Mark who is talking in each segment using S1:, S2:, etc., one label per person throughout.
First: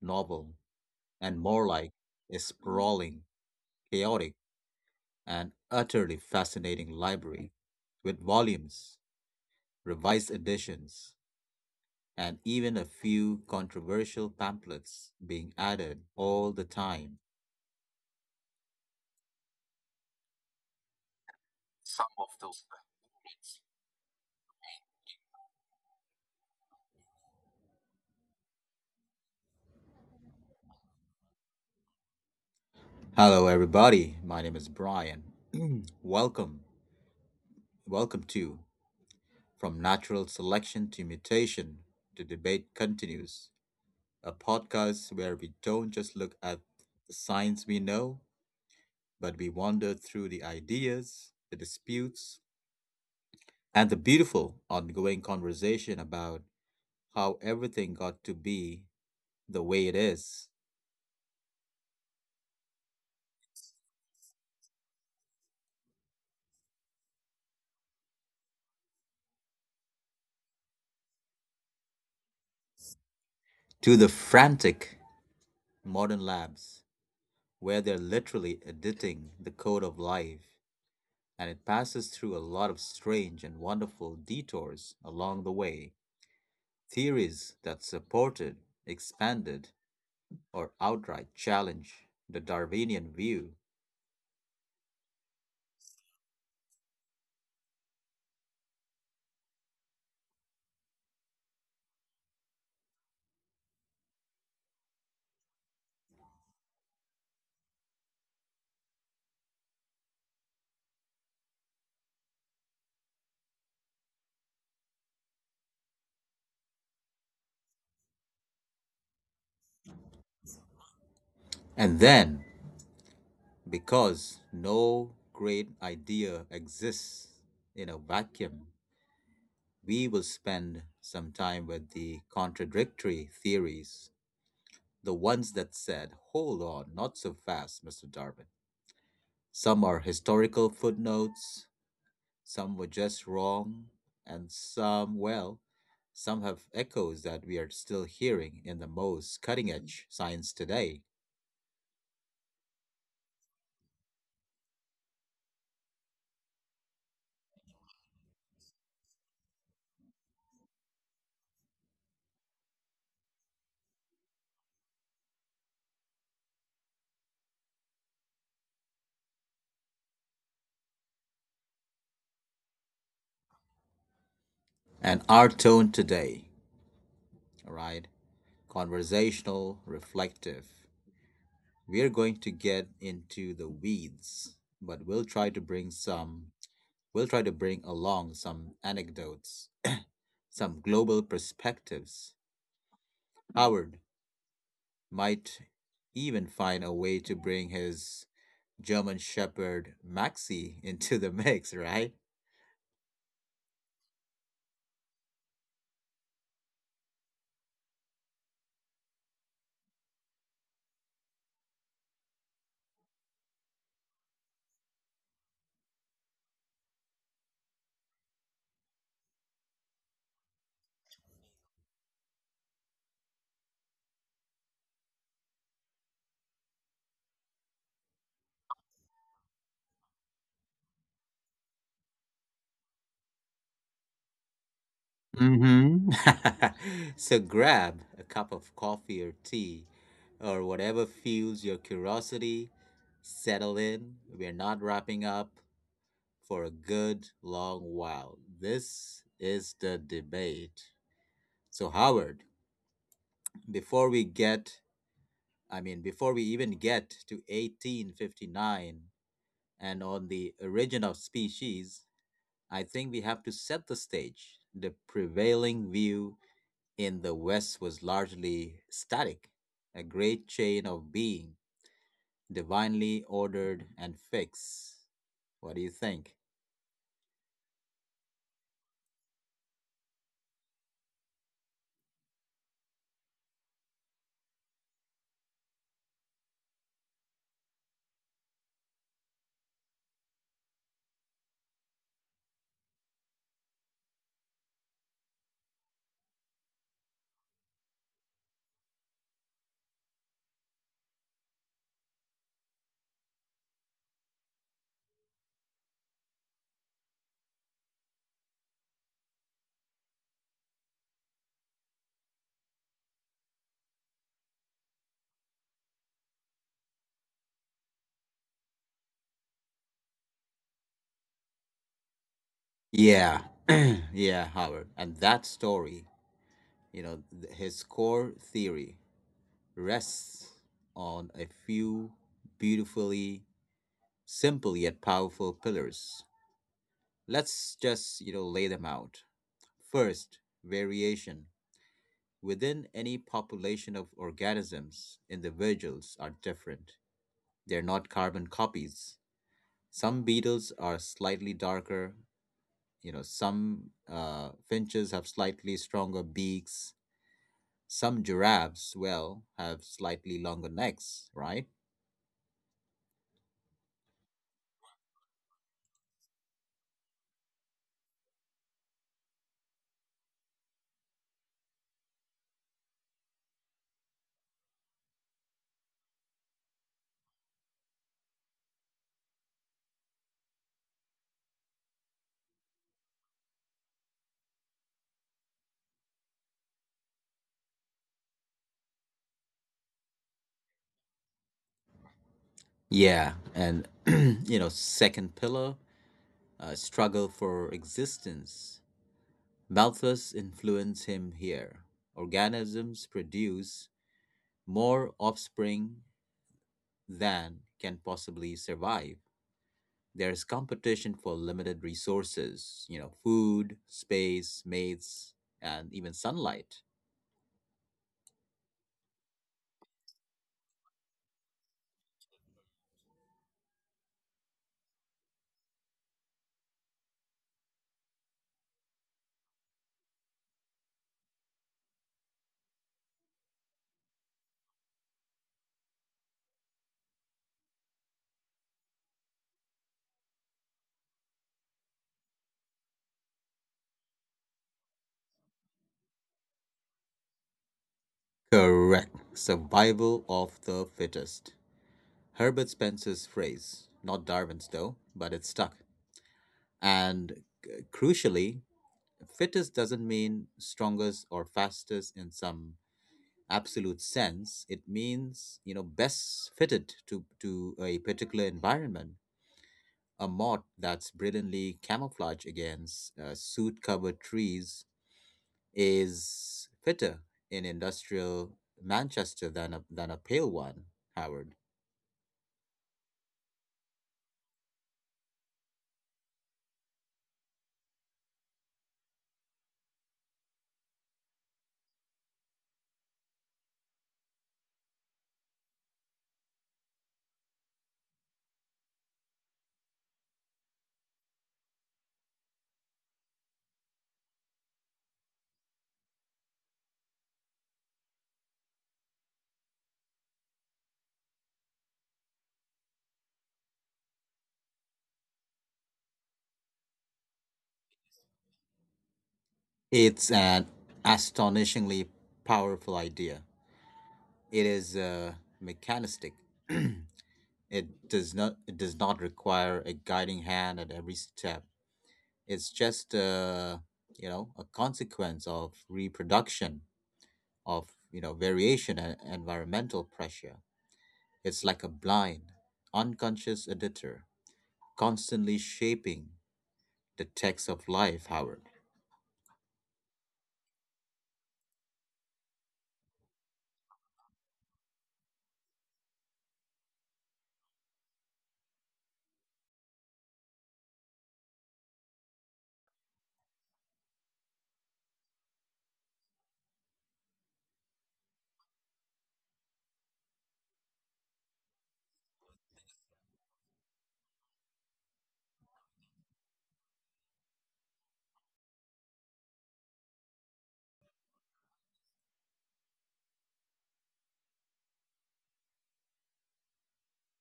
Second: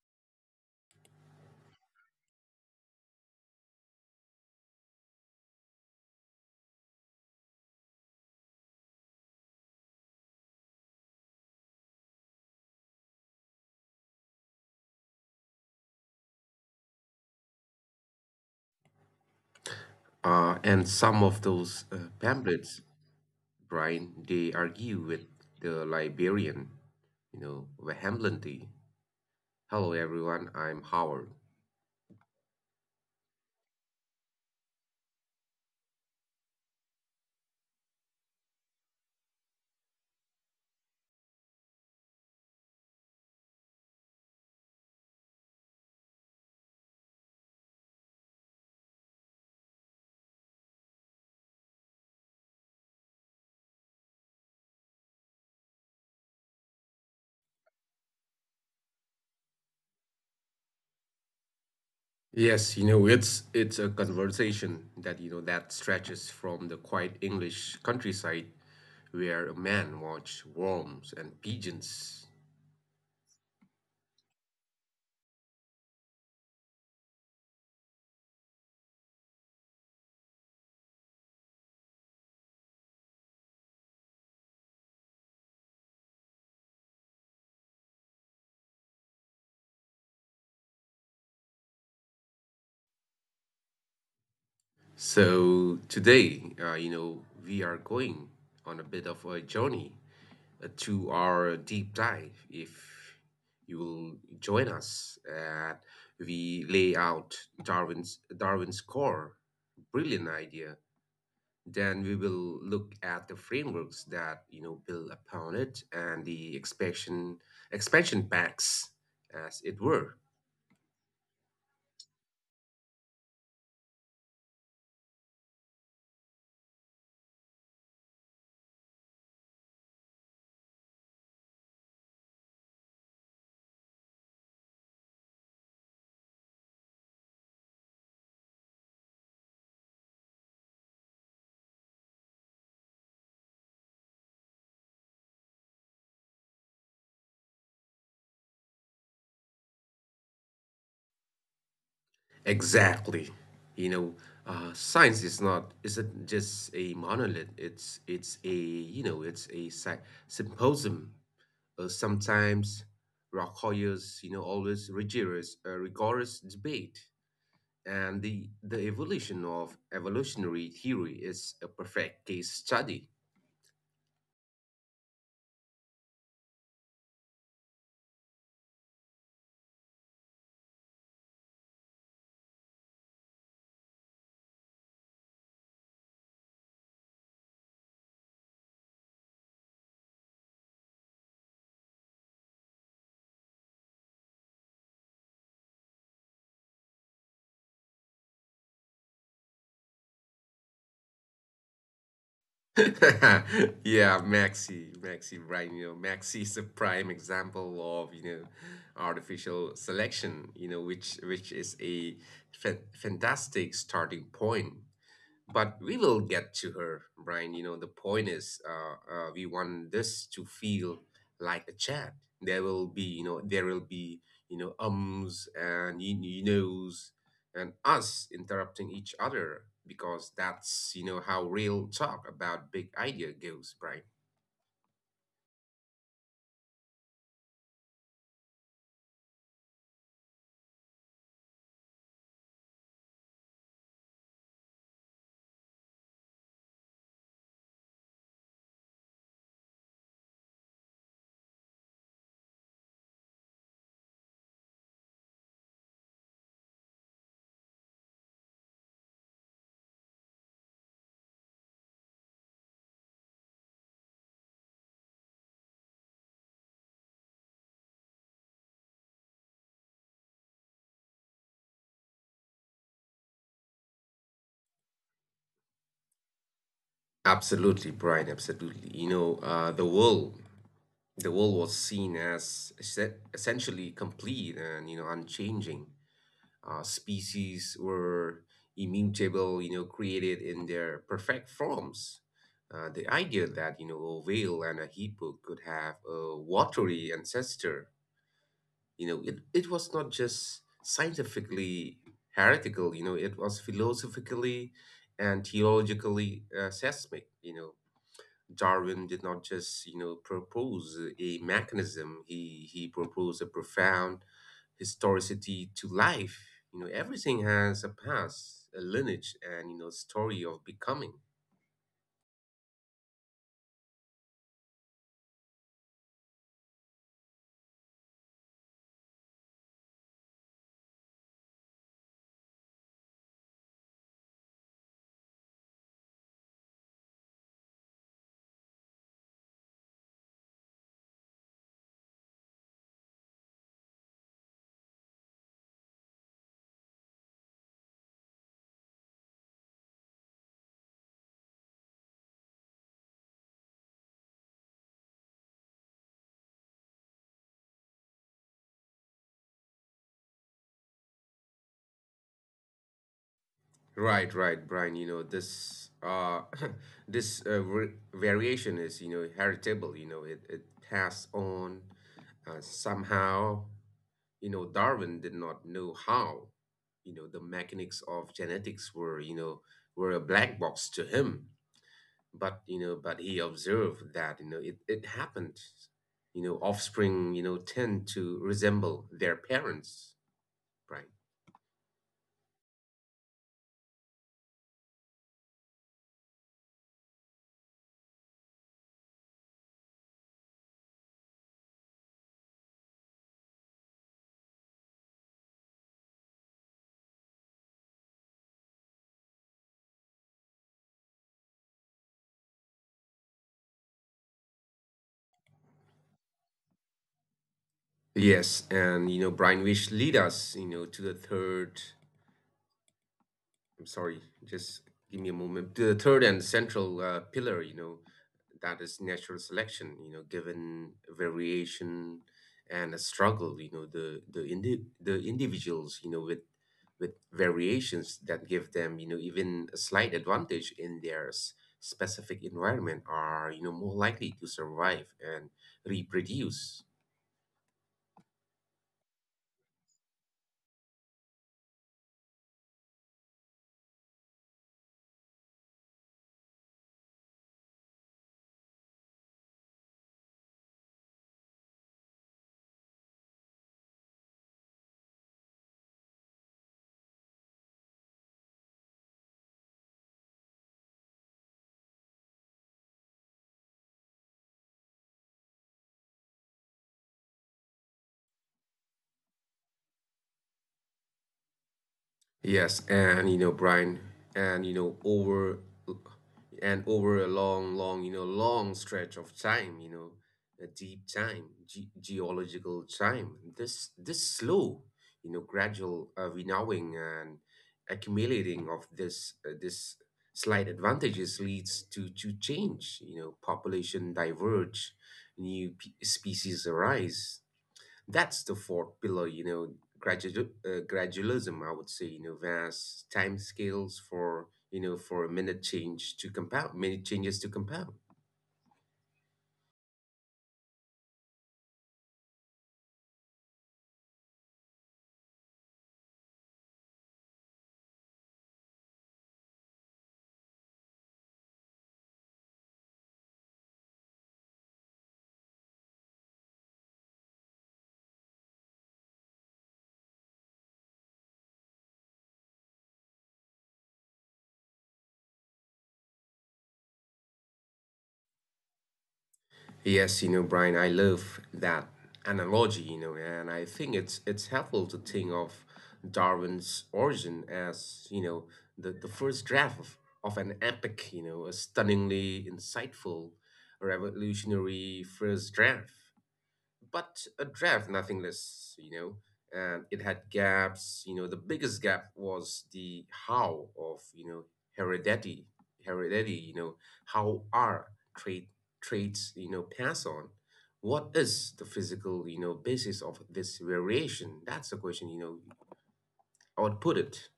S1: novel and more like a sprawling, chaotic, and utterly fascinating library with volumes, revised editions, and even a few controversial pamphlets being added all the time?
S2: And some of those pamphlets, Brian, they argue with the Liberian, vehemently. Hello, everyone. I'm Howard.
S1: Hello, everybody. My name is Brian. welcome, welcome to From Natural Selection to Mutation. The debate continues, a podcast where we don't just look at the science we know, but we wander through the ideas, the disputes, and the beautiful ongoing conversation about how everything got to be the way it is.
S2: Yes, it's a conversation that you know that stretches from the quiet English countryside, where a man watched worms and pigeons.
S1: To the frantic modern labs, where they're literally editing the code of life, and it passes through a lot of strange and wonderful detours along the way. Theories that supported, expanded, or outright challenged the Darwinian view.
S2: So today, we are going on a bit of a journey to our deep dive if you will join us and we lay out Darwin's core brilliant idea, then we will look at the frameworks that build upon it and the expansion packs, as it were.
S1: And then, because no great idea exists in a vacuum, we will spend some time with the contradictory theories, the ones that said, "Hold on, not so fast, Mr. Darwin." Some are historical footnotes, some were just wrong, and some, well, some have echoes that we are still hearing in the most cutting edge science today.
S2: Exactly. you know Science is not isn't just a monolith, it's a symposium, sometimes requires always rigorous rigorous debate, and the evolution of evolutionary theory is a perfect case study.
S1: And our tone today, all right, conversational, reflective. We are going to get into the weeds, but we'll try to bring along some anecdotes, some global perspectives. Howard might even find a way to bring his German Shepherd Maxi into the mix, right?
S2: Yeah, Maxi, right? You know, Maxi is a prime example of, you know, artificial selection, you know, which is a fantastic starting point, but we will get to her, Brian. You know, the point is, we want this to feel like a chat. There will be, you know, there will be, you know, ums and you knows and us interrupting each other because that's, you know, how real talk about big idea goes, Brian.
S1: Mm-hmm. So grab a cup of coffee or tea or whatever fuels your curiosity. Settle in. We're not wrapping up for a good long while. This is the debate. So, Howard, before we get, I mean, before we even get to 1859 and on the origin of species, I think we have to set the stage. The prevailing view in the West was largely static, a great chain of being, divinely ordered and fixed. What do you think?
S2: Absolutely, Brian. Absolutely. The world was seen as essentially complete and, you know, unchanging. Species were immutable, you know, created in their perfect forms. The idea that, you know, a whale and a hippo could have a watery ancestor, you know, it was not just scientifically heretical, you know, it was philosophically and theologically seismic. You know, Darwin did not just, you know, propose a mechanism. He proposed a profound historicity to life. You know, everything has a past, a lineage, and, you know, story of becoming.
S1: Yeah, yeah, Howard. And that story, you know, his core theory rests on a few beautifully simple yet powerful pillars. Let's just, you know, lay them out. First, variation. Within any population of organisms, individuals are different. They're not carbon copies. Some beetles are slightly darker, you know, some finches have slightly stronger beaks, some giraffes, well, have slightly longer necks, right?
S2: Right, right, Brian. You know, this this variation is, you know, heritable. You know, it passed on, somehow. You know, Darwin did not know how. You know, the mechanics of genetics were, you know, were a black box to him, but you know, but he observed that, you know, it happened. You know, offspring, you know, tend to resemble their parents, right?
S1: Yeah, and you know, second pillar, struggle for existence. Malthus influenced him here. Organisms produce more offspring than can possibly survive. There's competition for limited resources, you know, food, space, mates, and even sunlight.
S2: Yes, and you know, Brian, wish lead us, you know, to the third. I'm sorry, just give me a moment. To the third and central pillar, you know, that is natural selection. You know, given variation and a struggle, you know, the individuals, you know, with variations that give them, you know, even a slight advantage in their specific environment are, you know, more likely to survive and reproduce.
S1: Correct. Survival of the fittest. Herbert Spencer's phrase, not Darwin's though, but it's stuck. And crucially, fittest doesn't mean strongest or fastest in some absolute sense. It means, you know, best fitted to a particular environment. A moth that's brilliantly camouflaged against soot covered trees is fitter in industrial Manchester than than a pale one, Howard.
S2: Yes, and you know, Brian, and you know, over a long, long, you know, long stretch of time, you know, a deep time, geological time. This slow, you know, gradual winnowing and accumulating of this slight advantages leads to change. You know, population diverge, new species arise. That's the fourth pillar, you know, gradual gradualism, I would say, you know, vast time scales for, you know, for a minute change to compound, minute changes to compound.
S1: It's an astonishingly powerful idea. It is mechanistic. It does not require a guiding hand at every step. It's just you know, a consequence of reproduction, of you know, variation and environmental pressure. It's like a blind, unconscious editor, constantly shaping the text of life, Howard.
S2: Yes, you know, Brian, I love that analogy, you know, and I think it's helpful to think of Darwin's origin as, you know, the first draft of an epic, you know, a stunningly insightful revolutionary first draft, but a draft, nothing less, you know. And it had gaps. You know, the biggest gap was the how of, you know, heredity, heredity. You know, how are trait traits, you know, pass on? What is the physical, you know, basis of this variation? That's the question. You know, I would put it.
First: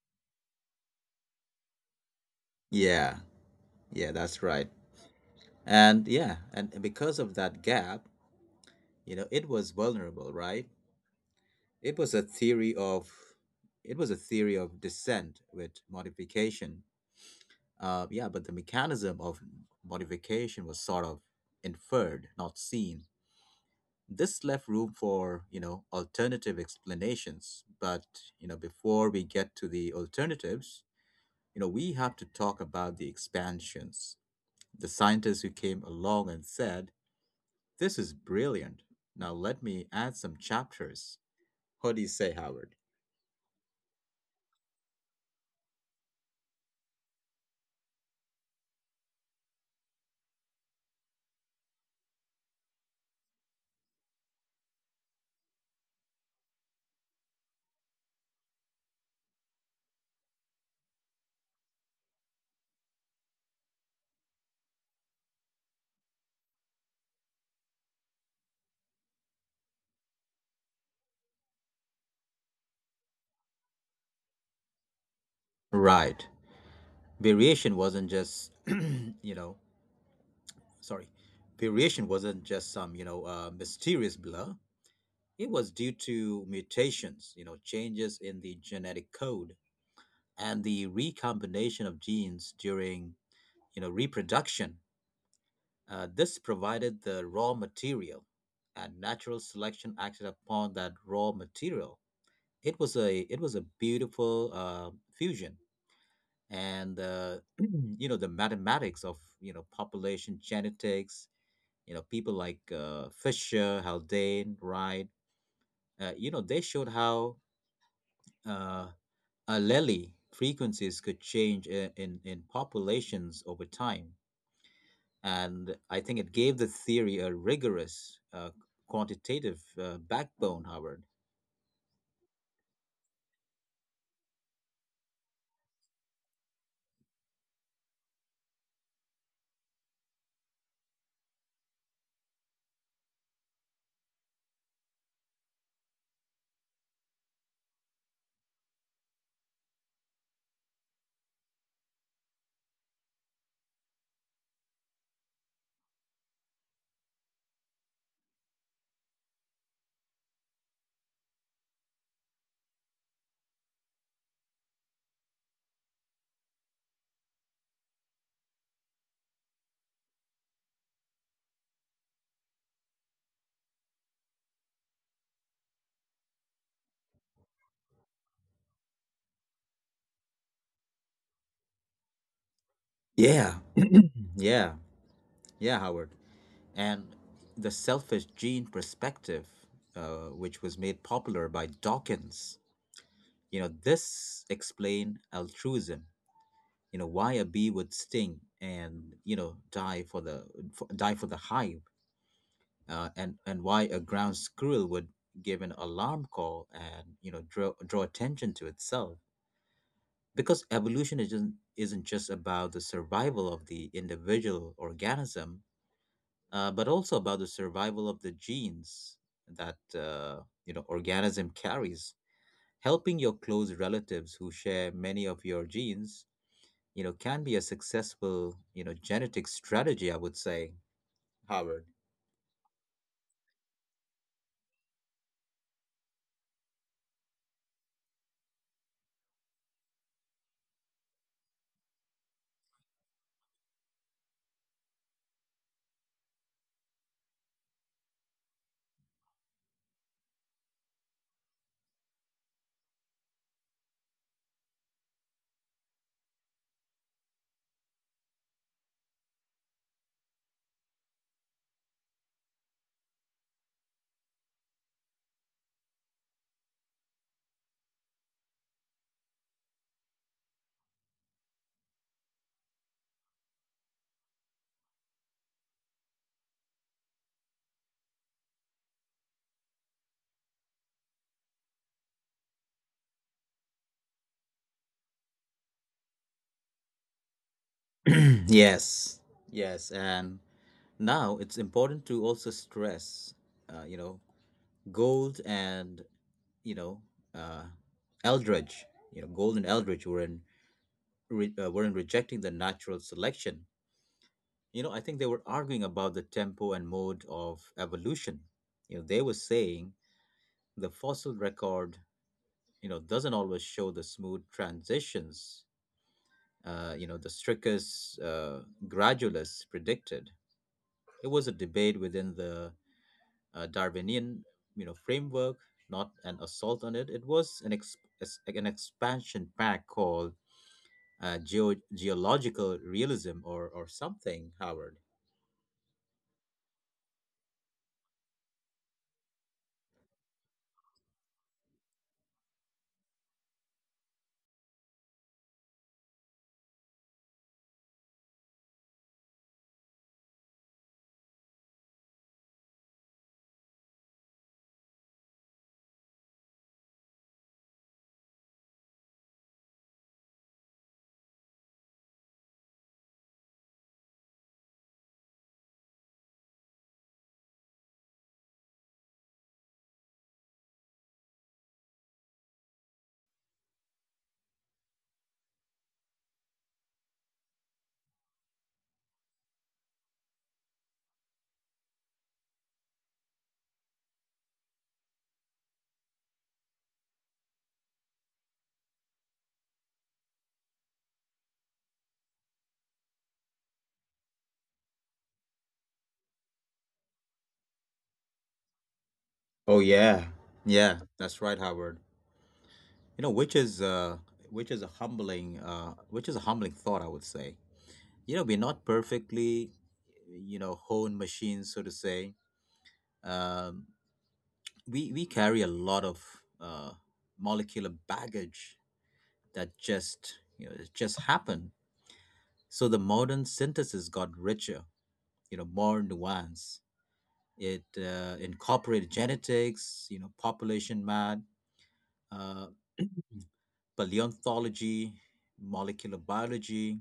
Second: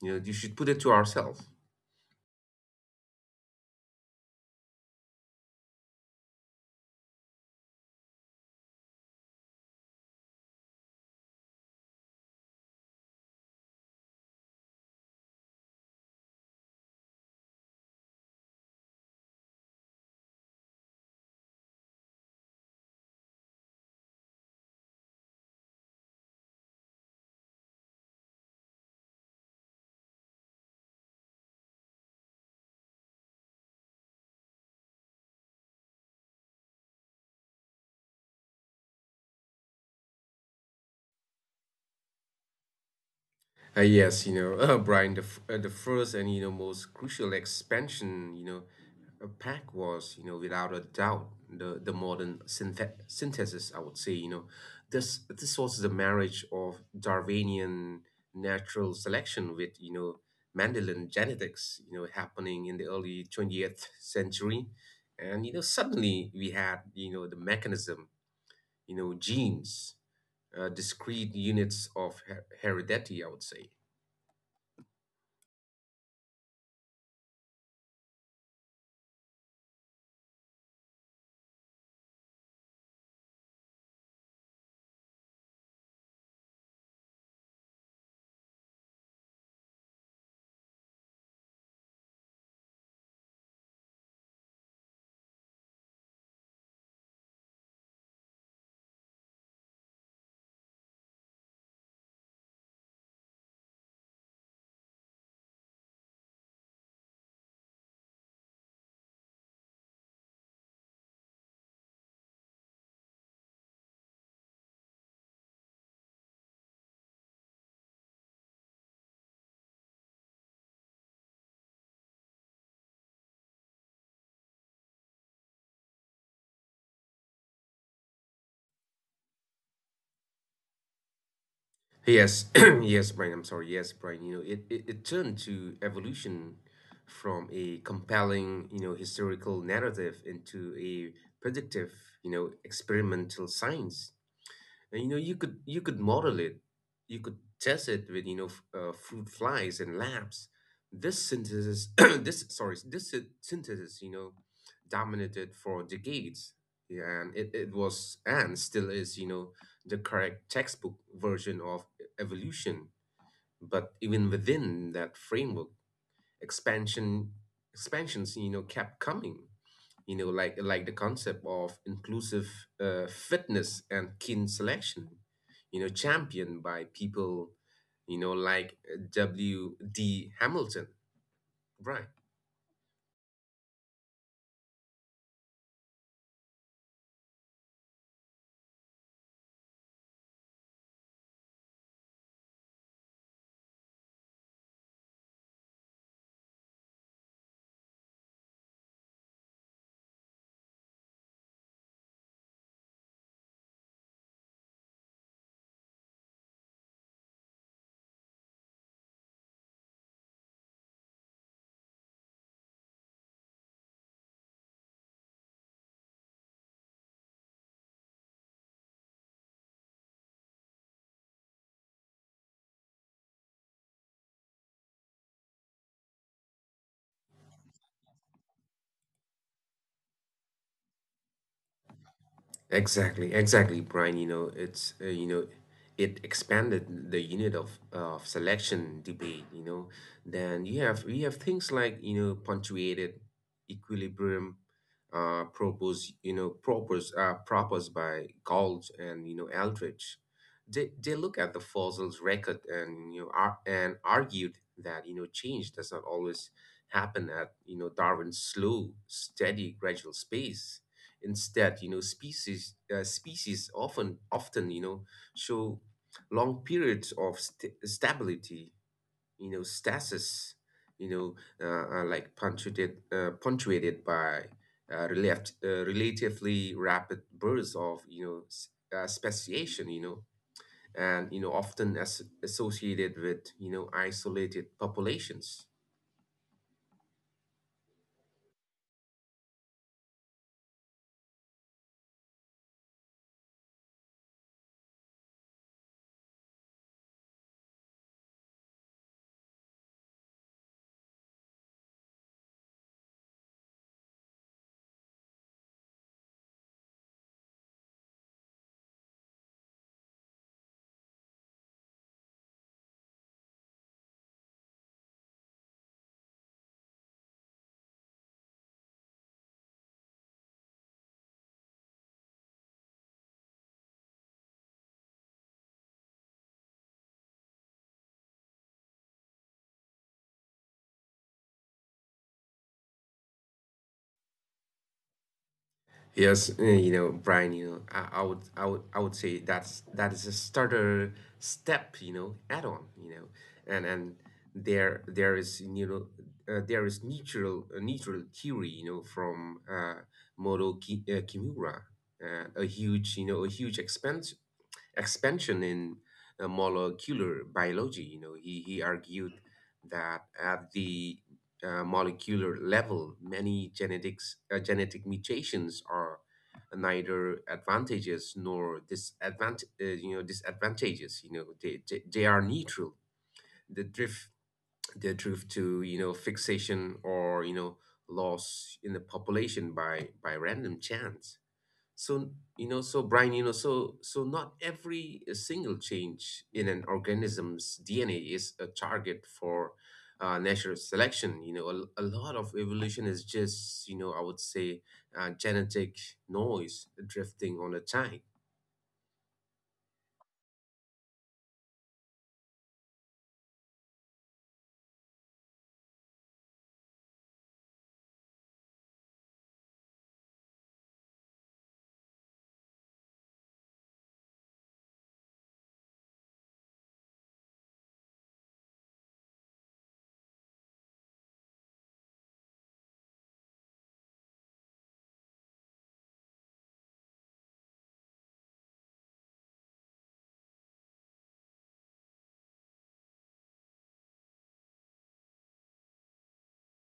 S2: You know, you should put it to ourselves.
S1: Yeah, yeah, that's right. And yeah, and because of that gap, you know, it was vulnerable, right? It was a theory of descent with modification. Yeah, but the mechanism of modification was sort of inferred, not seen. This left room for, you know, alternative explanations. But, you know, before we get to the alternatives, you know, we have to talk about the expansions. The scientists who came along and said, "This is brilliant. Now let me add some chapters." What do you say, Howard?
S2: Yes, you know, Brian, the first and, you know, most crucial expansion, you know, pack was, you know, without a doubt, the modern synthesis, I would say, you know. This was the marriage of Darwinian natural selection with, you know, Mendelian genetics, you know, happening in the early 20th century. And, you know, suddenly we had, you know, the mechanism, you know, genes, discrete units of heredity, I would say.
S1: Right. Variation wasn't just, you know, sorry. Variation wasn't just some, you know, mysterious blur. It was due to mutations, you know, changes in the genetic code and the recombination of genes during you know, reproduction. This provided the raw material, and natural selection acted upon that raw material. It was a beautiful fusion. And you know, the mathematics of you know, population genetics, you know, people like Fisher, Haldane, Wright, you know, they showed how uh, allele frequencies could change in populations over time. And I think it gave the theory a rigorous quantitative backbone, Howard.
S2: Yes, yes, Brian. I'm sorry. Yes, Brian. You know, it turned to evolution from a compelling, you know, historical narrative into a predictive, you know, experimental science. And, you know, you could model it. You could test it with, you know, fruit flies and labs. This synthesis, this synthesis, you know, dominated for decades. Yeah, and it was and still is, you know, the correct textbook version of evolution. But even within that framework, expansion expansions, you know, kept coming, you know, like the concept of inclusive fitness and kin selection, you know, championed by people, you know, like W D Hamilton, right?
S1: Yeah. Yeah, yeah, Howard. And the selfish gene perspective, which was made popular by Dawkins, you know, this explained altruism. You know, why a bee would sting and you know, die for the for the hive, and why a ground squirrel would give an alarm call and you know, draw attention to itself, because evolution isn't just about the survival of the individual organism, but also about the survival of the genes that you know, organism carries. Helping your close relatives who share many of your genes, you know, can be a successful you know, genetic strategy. I would say, Howard.
S2: Exactly, exactly, Brian. You know, it's it expanded the unit of selection debate. You know, then you have we have things like, you know, punctuated equilibrium, proposed by Gold and, you know, Eldridge. They look at the fossil's record and, you know, ar- and argued that, you know, change does not always happen at, you know, Darwin's slow, steady, gradual pace. Instead, you know, species often often, you know, show long periods of st stability, you know, stasis, you know, like punctuated by relatively rapid bursts of, you know, speciation, you know, and you know, often as associated with, you know, isolated populations.
S1: yes, yes, and now it's important to also stress, you know, Gold and you know uh, Eldridge, you know, Gold and Eldridge were in rejecting the natural selection. You know, I think they were arguing about the tempo and mode of evolution. You know, they were saying the fossil record, you know, doesn't always show the smooth transitions. You know, the strictest gradualists predicted. It was a debate within the Darwinian, you know, framework, not an assault on it. It was an like an expansion pack called geological realism or something, Howard.
S2: Yes, you know, Brian, you know, I would say that's that is a starter step, you know, add on, you know. And there there is, you know, there is neutral neutral theory, you know, from Moro Ki, Kimura, a huge, you know, a huge expense expansion in molecular biology. You know, he argued that at the molecular level, many genetic mutations are neither advantages nor you know, disadvantages. You know, they are neutral. The drift the drift to, you know, fixation or, you know, loss in the population by random chance. So, you know, so Brian, you know, so so not every single change in an organism's DNA is a target for natural selection. You know, a lot of evolution is just, you know, I would say genetic noise drifting on a tide.
S1: Oh yeah, yeah, that's right, Howard. You know, which is a humbling, which is a humbling thought, I would say. You know, we're not perfectly, you know, honed machines, so to say. Um, we carry a lot of uh, molecular baggage that just you know, it just happened. So the modern synthesis got richer, you know, more nuanced. It incorporated genetics, you know, population math, uh, paleontology, molecular biology,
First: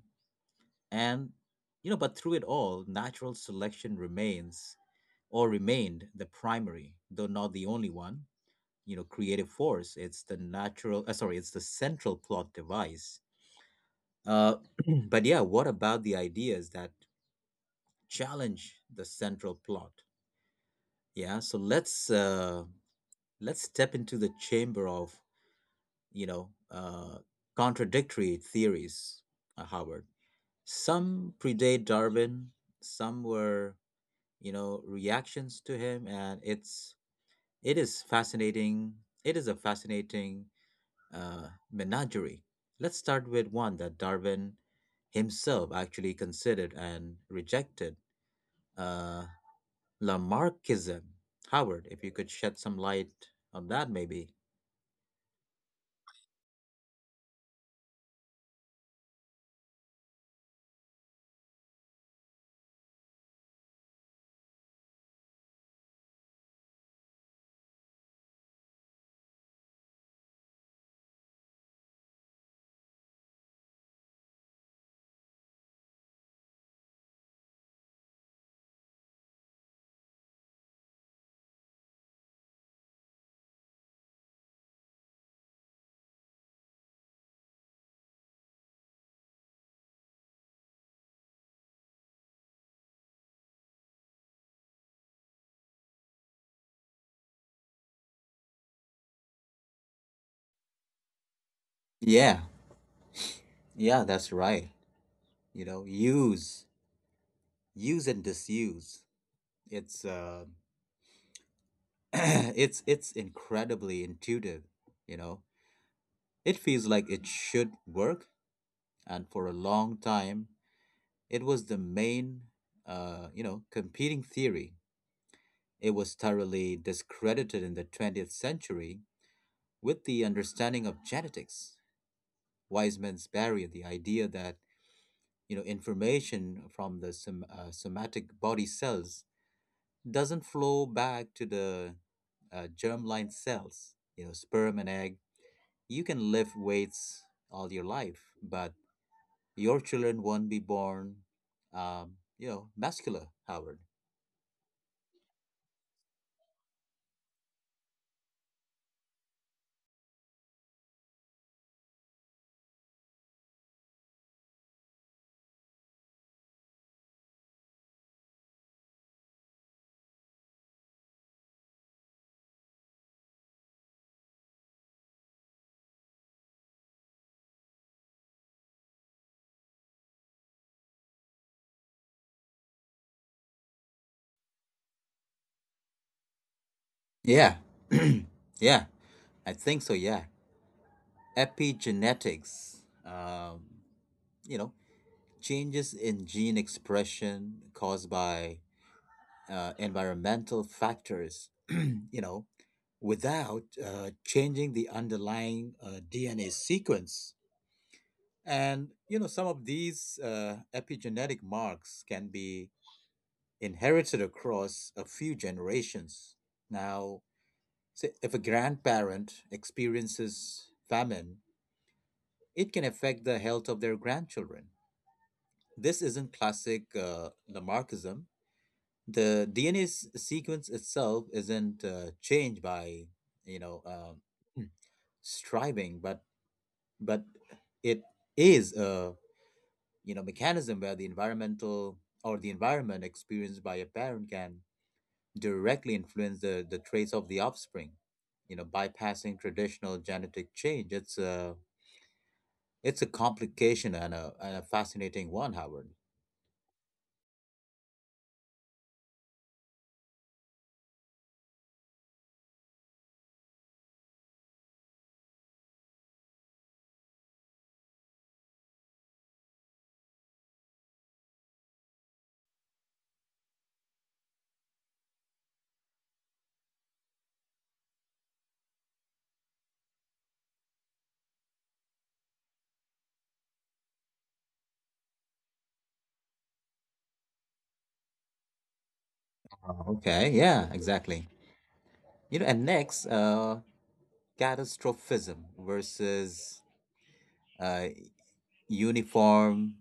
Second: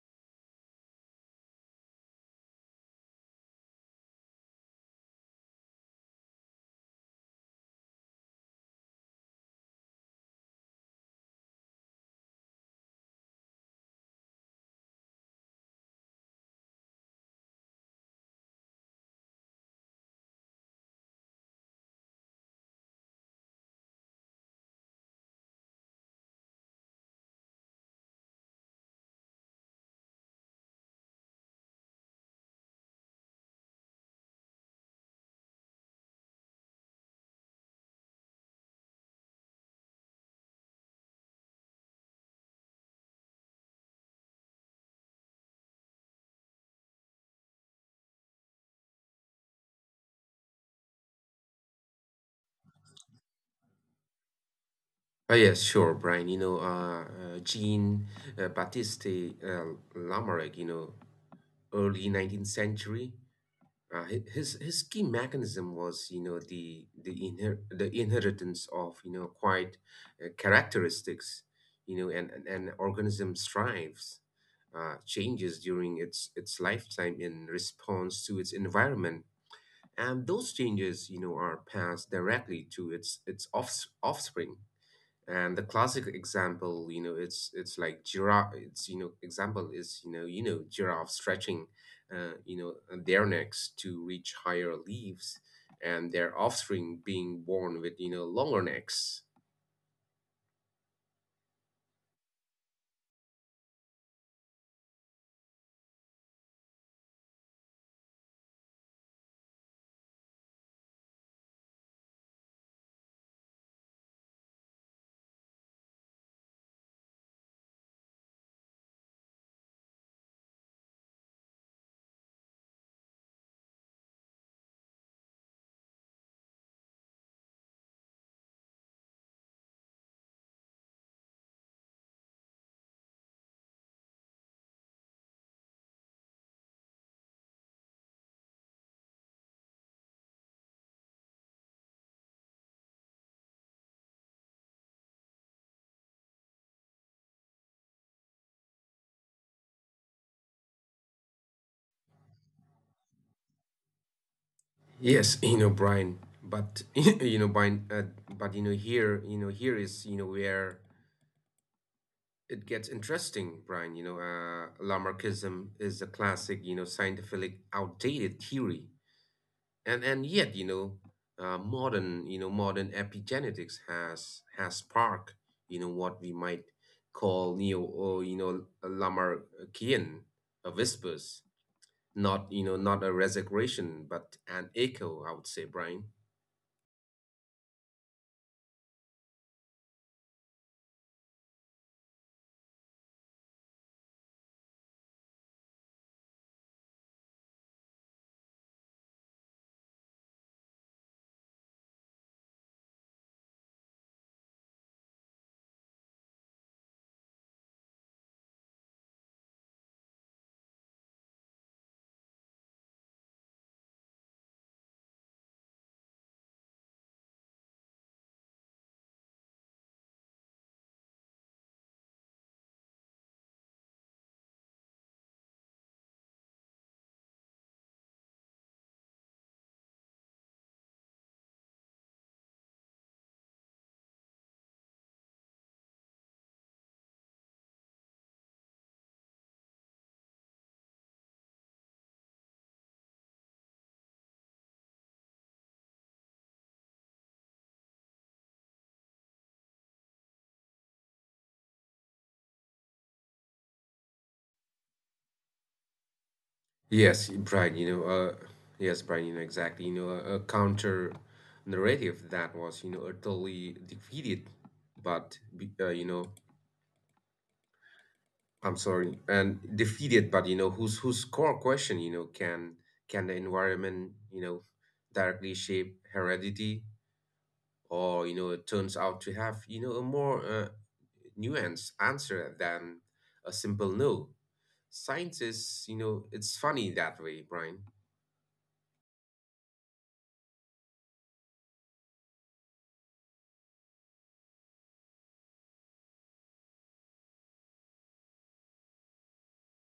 S1: and you know, but through it all, natural selection remains or remained the primary, though not the only one, you know, creative force. It's the natural sorry it's the central plot device. uh, but yeah, what about the ideas that challenge the central plot? Yeah, so let's step into the chamber of you know, contradictory theories, Howard. Some predate Darwin, some were you know, reactions to him, and it is fascinating. It is a fascinating menagerie. Let's start with one that Darwin himself actually considered and rejected, uh, Lamarckism. Howard, if you could shed some light on that, maybe.
S2: Oh, yes, sure, Brian. You know, Jean Baptiste Lamarck, you know, early 19th century. His key mechanism was, you know, the inher the inheritance of, you know, quite characteristics, you know, and organism strives, changes during its lifetime in response to its environment, and those changes, you know, are passed directly to its offspring. And the classic example, you know, it's like giraffe. It's, you know, example is, you know, giraffe stretching, you know, their necks to reach higher leaves, and their offspring being born with, you know, longer necks.
S1: Yeah, yeah, that's right. You know, use and disuse. It's it's incredibly intuitive. You know, it feels like it should work, and for a long time, it was the main, you know, competing theory. It was thoroughly discredited in the 20th century with the understanding of genetics. Weismann's barrier, the idea that you know, information from the somatic body cells doesn't flow back to the germline cells, you know, sperm and egg. You can lift weights all your life, but your children won't be born, um, you know, muscular, Howard.
S2: Yes, you know, Brian, but you know, Brian, but you know, here is, you know, where it gets interesting, Brian. You know, Lamarckism is a classic, you know, scientific outdated theory, and yet, you know, modern you know, modern epigenetics has sparked, you know, what we might call neo or, you know, Lamarckian whispers, not, you know, not a resurrection but an echo, I would say, Brian.
S1: Yeah. yeah. I think so. Yeah. Epigenetics, um, you know, changes in gene expression caused by environmental factors, you know, without changing the underlying DNA sequence. And, you know, some of these epigenetic marks can be inherited across a few generations. Now, say if a grandparent experiences famine, it can affect the health of their grandchildren. This isn't classic Lamarckism. The DNA sequence itself isn't changed by, you know, hmm, striving, but it is a you know, mechanism where the environmental or the environment experienced by a parent can directly influence the traits of the offspring. You know, bypassing traditional genetic change. It's a complication and a fascinating one, Howard.
S2: Yes, Brian, you know, yes, Brian, you know, exactly, you know, a counter narrative that was, you know, utterly defeated, but you know, I'm sorry, and defeated, but you know, whose core question, you know, can the environment, you know, directly shape heredity, or you know, it turns out to have, you know, a more nuanced answer than a simple no. Science is, you know, it's funny that way, Brian.
S1: Oh, okay, yeah, exactly. You know, and next, catastrophism versus uh, uniform,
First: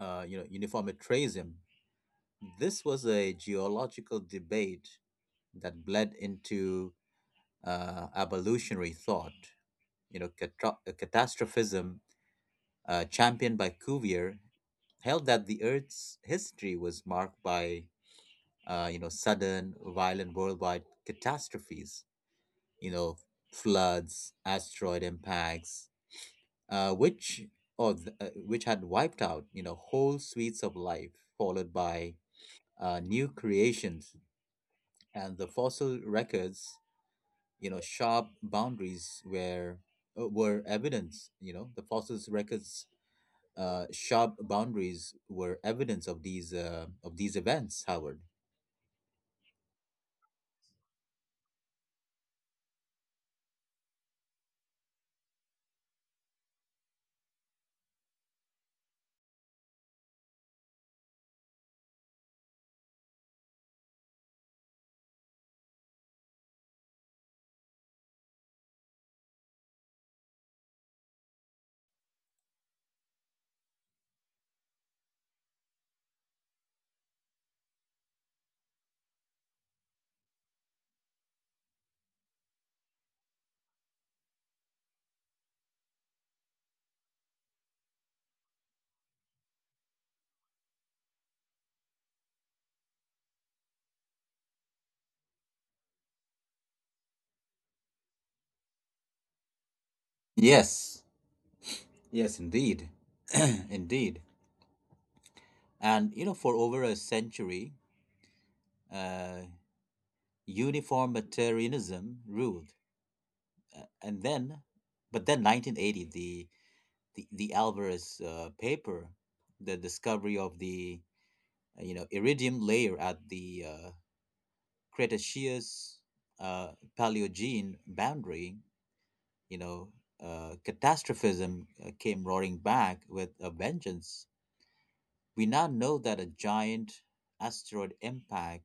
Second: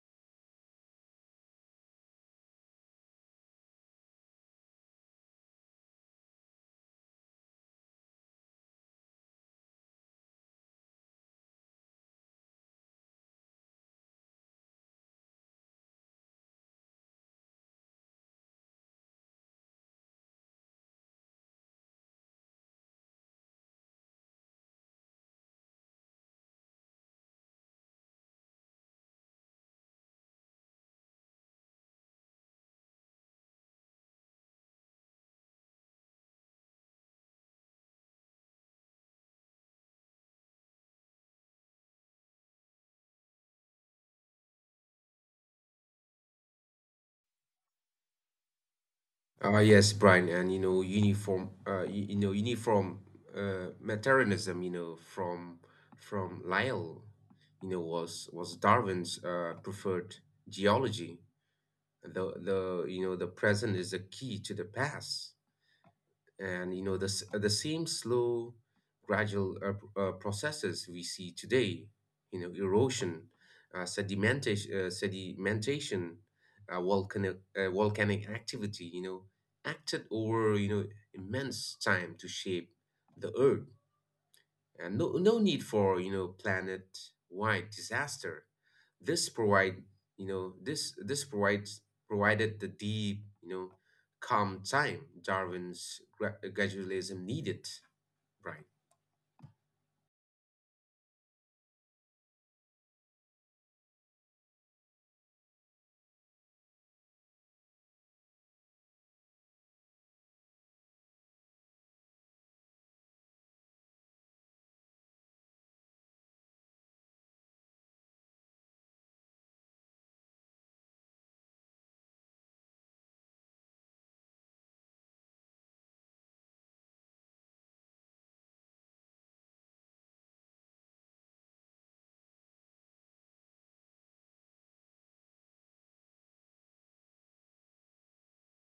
S1: you know, uniformitarianism. This was a geological debate that bled into evolutionary thought. You know, catastrophism championed by Cuvier, held that the Earth's history was marked by you know, sudden, violent worldwide catastrophes, you know, floods, asteroid impacts, uh, which which had wiped out you know, whole suites of life, followed by new creations and the fossil records. You know, sharp boundaries where were evidence. You know, the fossils records sharp boundaries were evidence of these events, Howard.
S2: Yes, Brian, and you know, you know, uniform materialism, you know, from Lyell, you know, was Darwin's preferred geology. The you know, the present is the key to the past, and you know, the same slow, gradual processes we see today. You know, erosion, sedimentation, volcanic activity. Acted over immense time to shape the earth, and no need for planet wide disaster. This provide you know this this provides provided the deep, calm time Darwin's gradualism needed, Brian.
S1: Yes, yes, indeed. Indeed. And you know, for over a century, uh, uniformitarianism ruled. Uh, and then, but then 1980, the Alvarez paper, the discovery of the you know iridium layer at the Cretaceous uh, Paleogene boundary, you know, catastrophism came roaring back with a vengeance. We now know that a giant asteroid impact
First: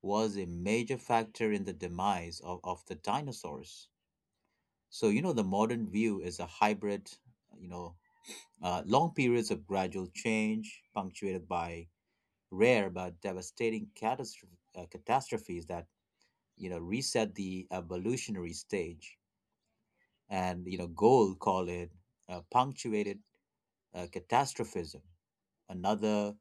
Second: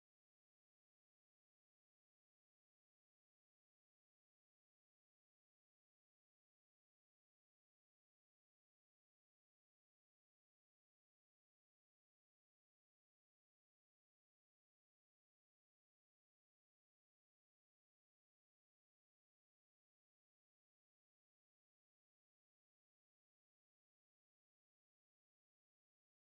S1: was a major factor in the demise of the dinosaurs. So, you know, the modern view is a hybrid, you know, long periods of gradual change punctuated by rare but devastating catastrophes that, you know, reset the evolutionary stage and, you know, Gold call it punctuated catastrophism, another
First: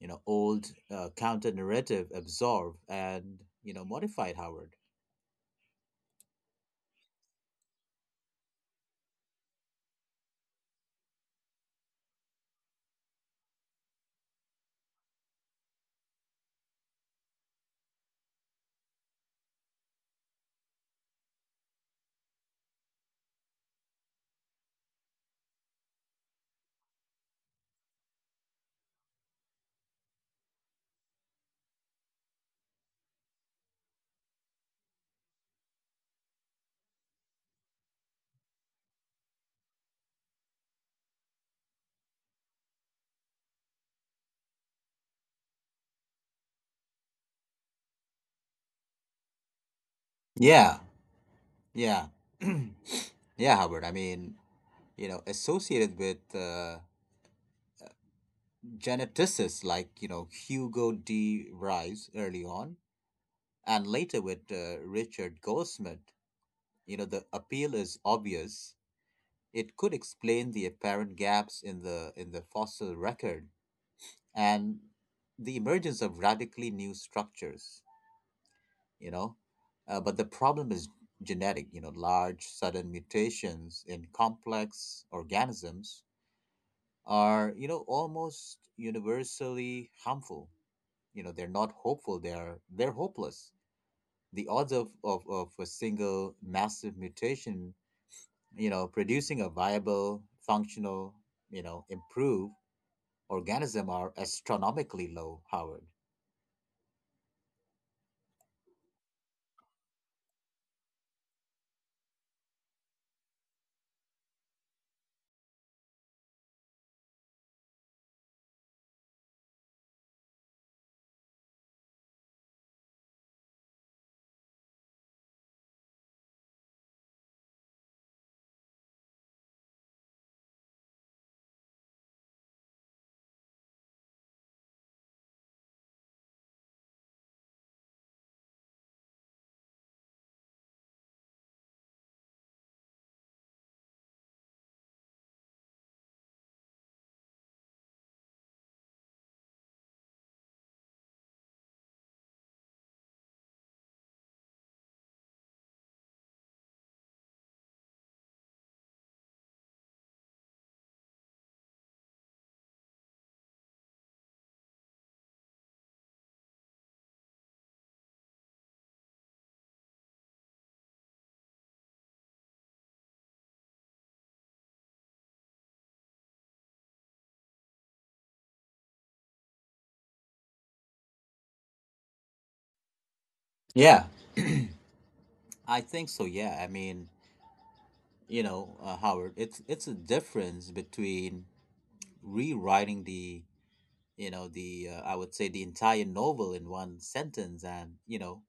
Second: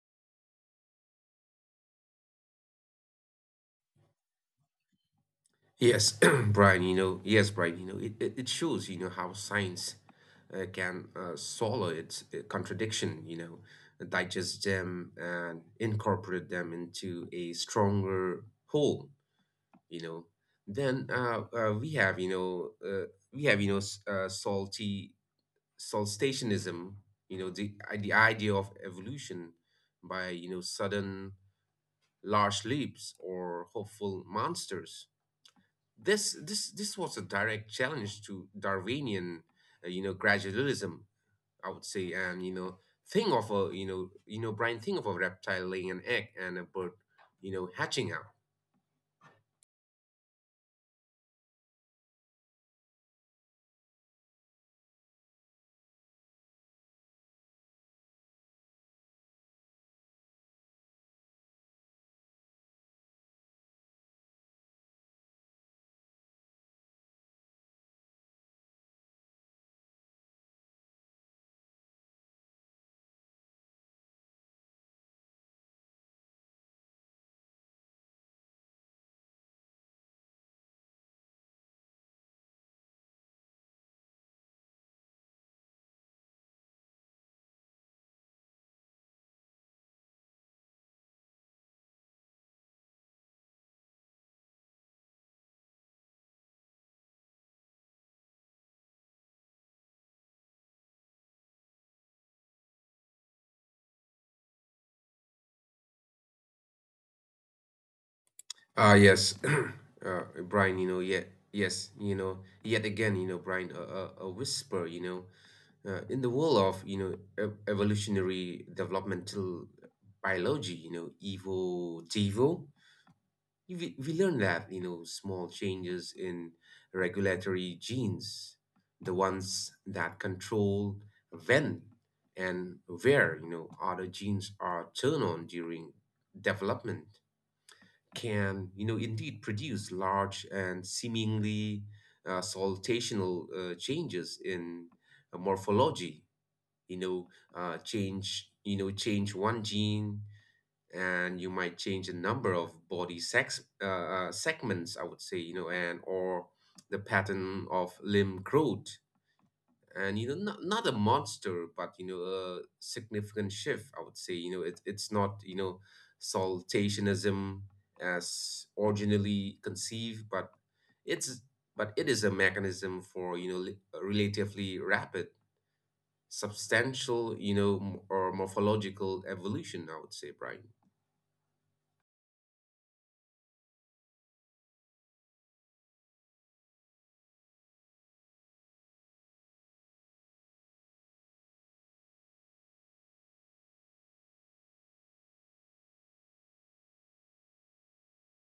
S1: you know old counter narrative absorbed and you know modified, Howard.
S2: Yes, Brian, yes, Brian, it shows how science can swallow its contradiction, digest them and incorporate them into a stronger whole. you know then we have you know we have you know s- salty solstationism, the idea of evolution by sudden large leaps or hopeful monsters. This was a direct challenge to Darwinian gradualism, I would say. And you know think of a you know Brian, think of a reptile laying an egg and a bird hatching out.
S1: Yeah, yeah, yeah, Howard. I mean, you know, associated with geneticists like you know Hugo D. Rives early on, and later with Richard Goldsmith. You know, the appeal is obvious. It could explain the apparent gaps in the fossil record and the emergence of radically new structures, you know. But the problem is genetic, you know, large sudden mutations in complex organisms are, you know, almost universally harmful. You know, they're not hopeful, they're hopeless. The odds of a single massive mutation, you know, producing a viable, functional, you know, improve. Organisms are astronomically low, Howard.
S2: Ah, yes. Uh, Brian, yes, yet again, Brian, a whisper, in the world of evolutionary developmental biology, evo, devo, we learn that small changes in regulatory genes, the ones that control when and where other genes are turned on during development, can indeed produce large and seemingly salutational changes in morphology. You know, Change one gene, and you might change a number of body sex segments, I would say, and or the pattern of limb growth, and not a monster but a significant shift, I would say. It's not saltationism as originally conceived, but it's it is a mechanism for relatively rapid substantial you know m- or morphological evolution, I would say, Brian.
S1: Yeah, I think so. Yeah, I mean, you know, Howard, it's a difference between rewriting the, you know, the I would say the entire novel in one sentence and, you know,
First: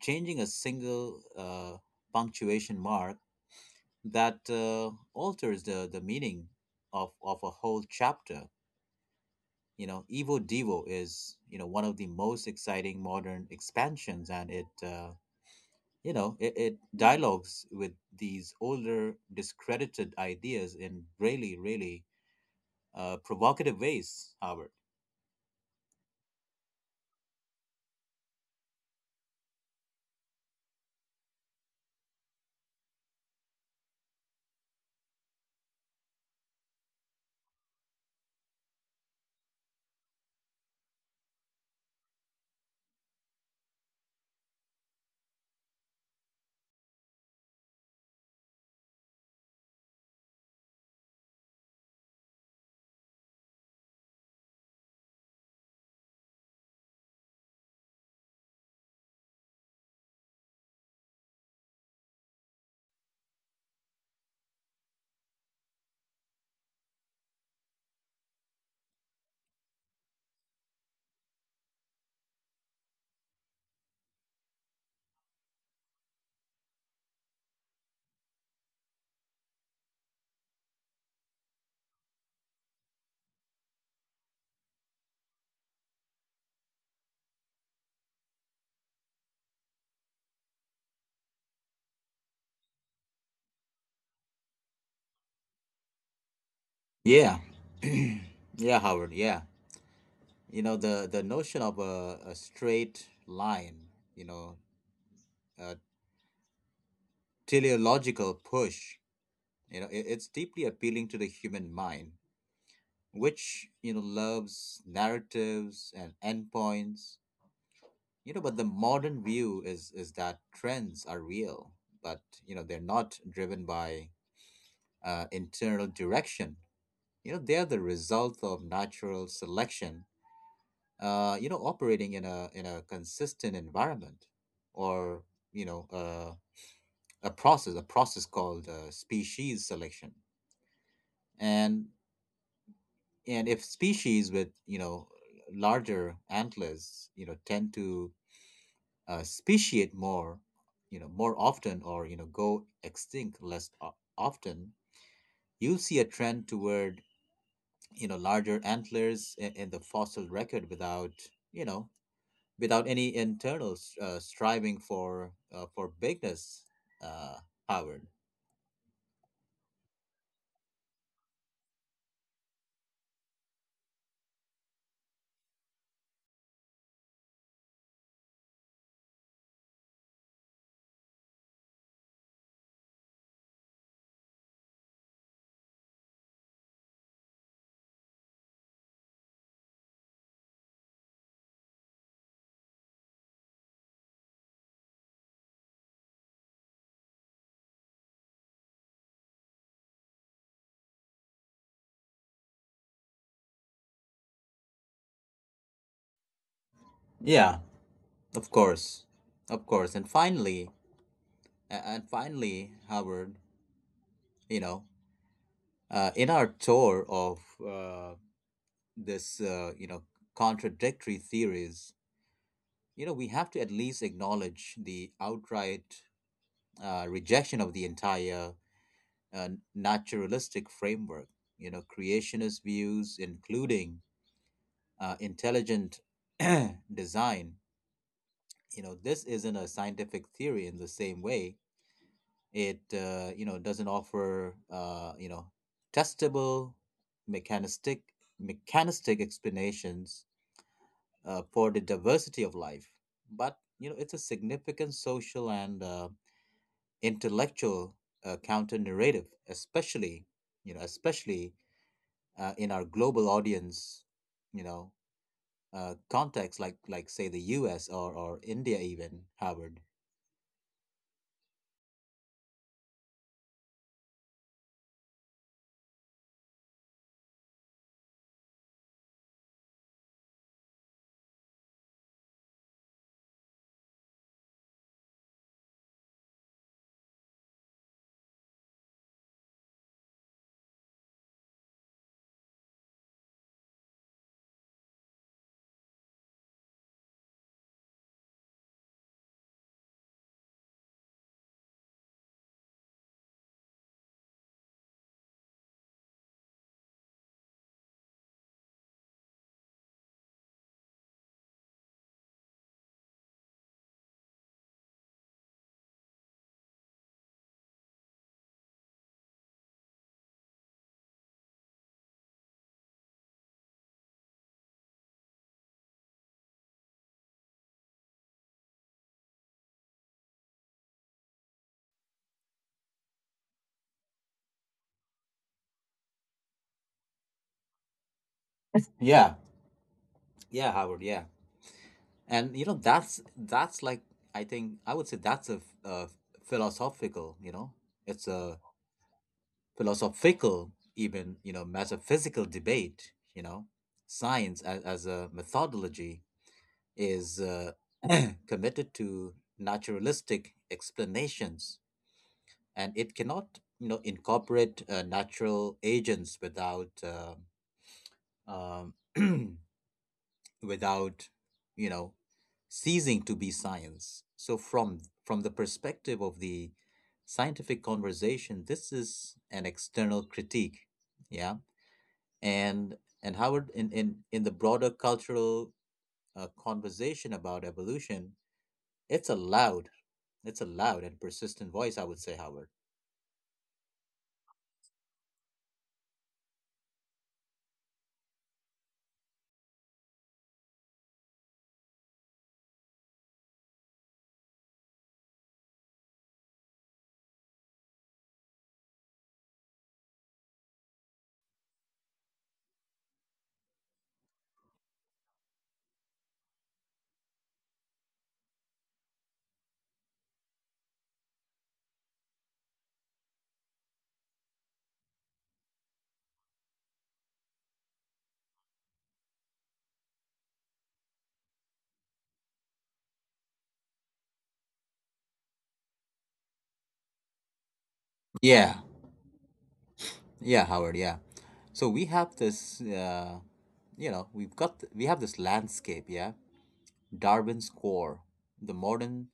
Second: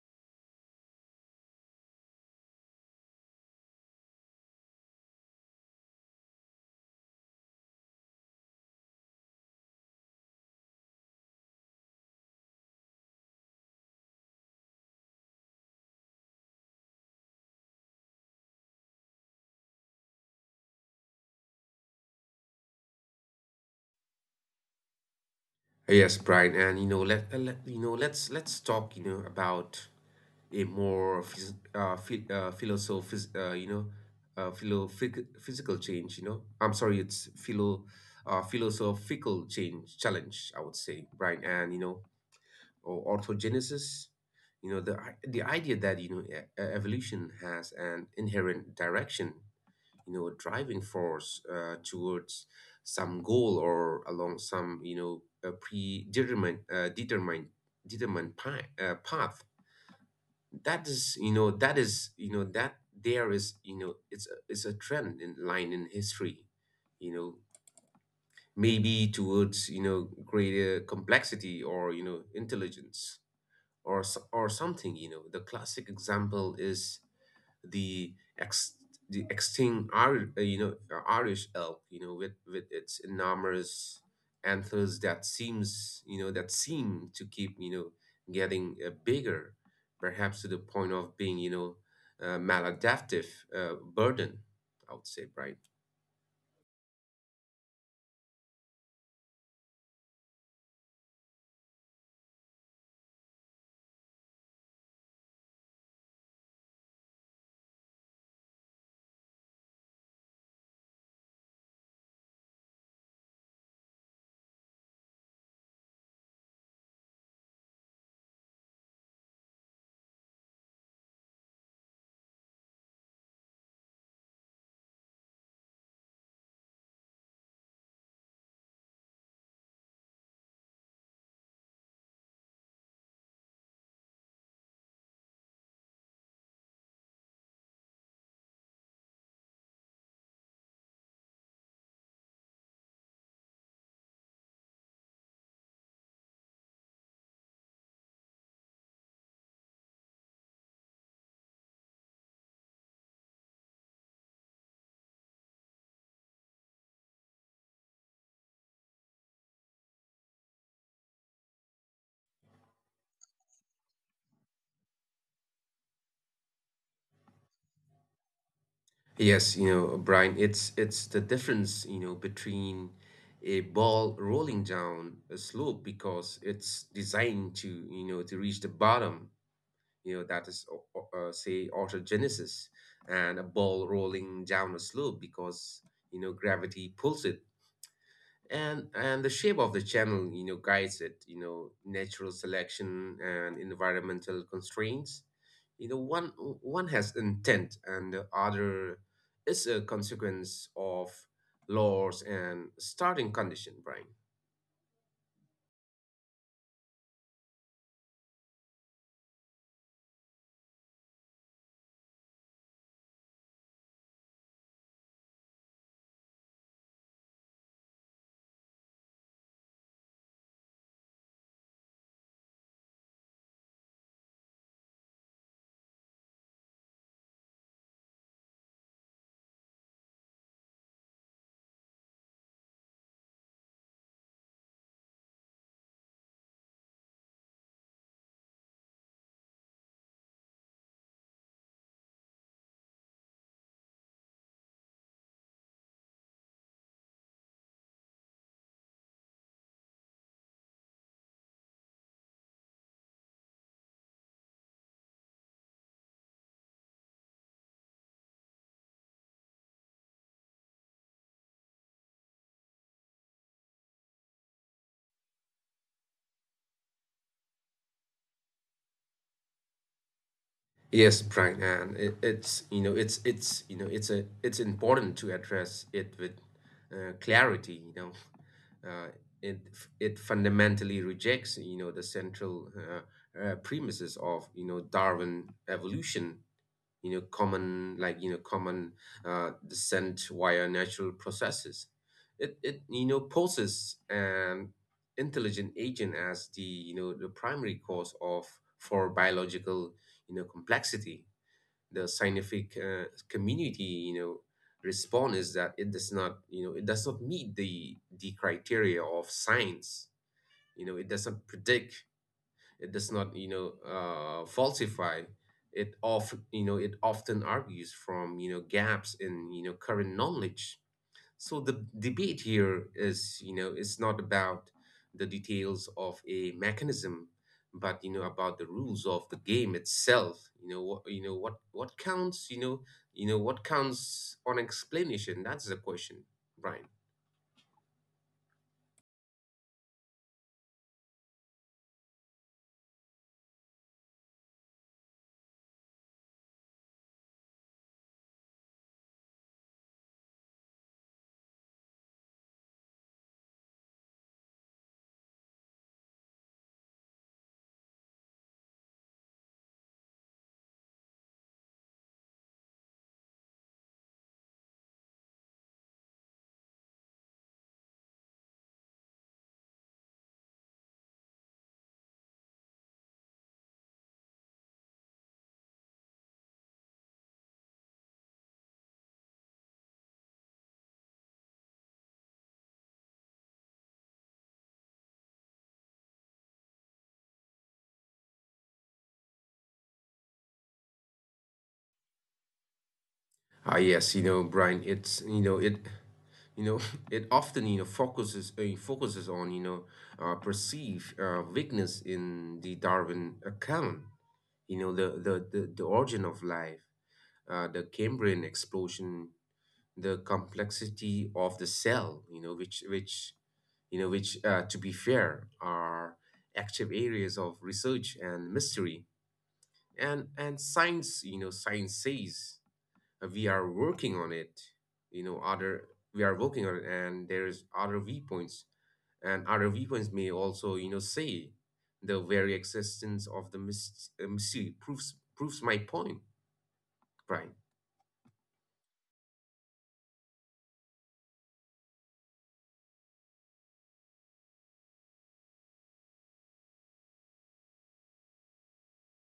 S1: changing a single punctuation mark that alters the meaning of a whole chapter. You know, Evo Devo is, you know, one of the most exciting modern expansions and it, you know, it dialogues with these older discredited ideas in really, really provocative ways, Howard.
S2: Yes, Brian, and you know let, let you know let's talk about a more phys phi philosoph you know philo phy- physical change. I'm sorry, it's philosophical change challenge, I would say, Brian, and you know or orthogenesis, the idea that evolution has an inherent direction, a driving force towards some goal or along some, a predetermined determined determined path, that there is it's a trend in line in history, you know maybe towards greater complexity or intelligence or something. The classic example is the ex the extinct Irish elk with its enormous antlers, that seem to keep getting bigger, perhaps to the point of being maladaptive burden, I would say, Brian.
S1: Yeah. Yeah, Howard, yeah. You know, the notion of a straight line, you know, a teleological push, you know, it's deeply appealing to the human mind, which you know loves narratives and endpoints. You know, but the modern view is that trends are real, but you know they're not driven by internal direction. You know, they're the result of natural selection, you know, operating in a consistent environment, or you know a process, a process called species selection. and and if species with you know larger antlers you know tend to speciate more, you know more often, or you know go extinct less o- often, you'll see a trend toward you know larger antlers in the fossil record without you know without any internal striving for bigness, uh, Howard.
S2: Yes, Brian, it's the difference between a ball rolling down a slope because it's designed to reach the bottom, you know that is o- say autogenesis, and a ball rolling down a slope because gravity pulls it, and the shape of the channel guides it, natural selection and environmental constraints. you know one one has intent and the other is a consequence of laws and starting condition, Brian.
S1: Yeah, of course, of course. And finally Howard, you know, in our tour of uh, this, you know, contradictory theories, you know, we have to at least acknowledge the outright rejection of the entire uh, naturalistic framework. You know, creationist views, including intelligent design. You know, this isn't a scientific theory in the same way. It, you know, doesn't offer, you know, testable mechanistic mechanistic explanations for the diversity of life, but you know it's a significant social and intellectual counter narrative, especially you know especially in our global audience, you know context like say the U.S. Or India, even Howard.
S2: Yes, Brian, and it, it's you know it's you know it's a it's important to address it with clarity. Uh, it it fundamentally rejects the central premises of Darwin evolution. Common, common descent via natural processes. It poses an intelligent agent as the, the primary cause of, for biological complexity. The scientific community respond is that it does not, meet the criteria of science. It doesn't predict, it does not falsify it, of, it often argues from gaps in current knowledge. So the debate here is, it's not about the details of a mechanism, but about the rules of the game itself. What counts. What counts on explanation. That's the question, Brian.
S1: Yeah. Yeah, Howard. Yeah, and you know that's like I think I would say that's a philosophical. You know, it's a philosophical, even, you know, metaphysical debate, you know, science as a methodology is committed to naturalistic explanations, and it cannot, you know, incorporate natural agents without, um, without, you know, ceasing to be science. So from the perspective of the scientific conversation, this is an external critique, yeah. and and Howard, in the broader cultural conversation about evolution, it's a loud, it's a loud and persistent voice, I would say, Howard.
S2: Ah, yes, Brian. It's you know it you know It often focuses on perceived weakness in the Darwin account. The origin of life, the Cambrian explosion, the complexity of the cell, which you know which to be fair, are active areas of research and mystery. And science, science says we are working on it. You know other We are working on it, and there's other viewpoints, and other viewpoints may also say the very existence of the mystery proves my point, Brian.
S1: Yeah, yeah, Howard, yeah. So we have this you know, we have this landscape, yeah. Darwin's core, the modern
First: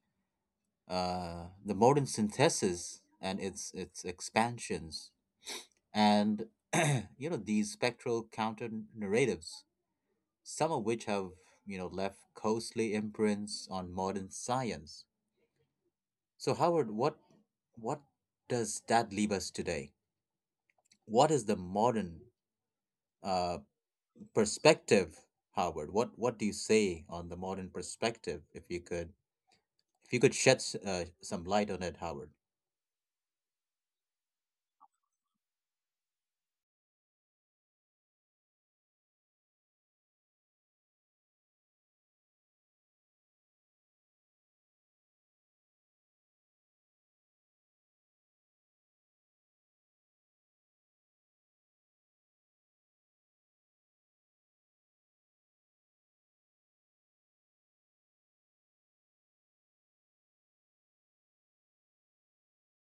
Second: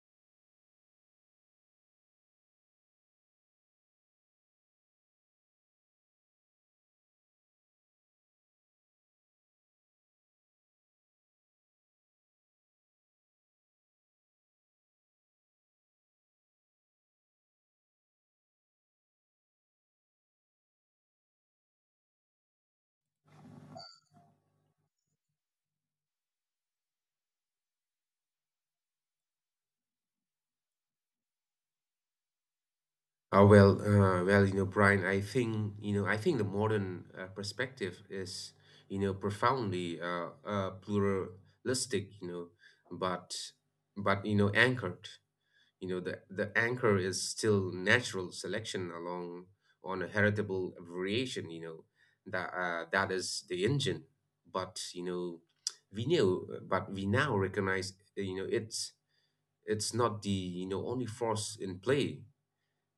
S1: the modern synthesis and its expansions, and you know these spectral counter narratives, some of which have you know left costly imprints on modern science. So Howard, what does that leave us today? What is the modern uh, perspective, Howard? What do you say on the modern perspective? If you could, if you could shed some light on it, Howard.
S2: Oh, well, Brian, I think the modern perspective is profoundly pluralistic, but anchored. The anchor is still natural selection along, on a heritable variation. That is the engine, but we now recognize it's not the only force in play.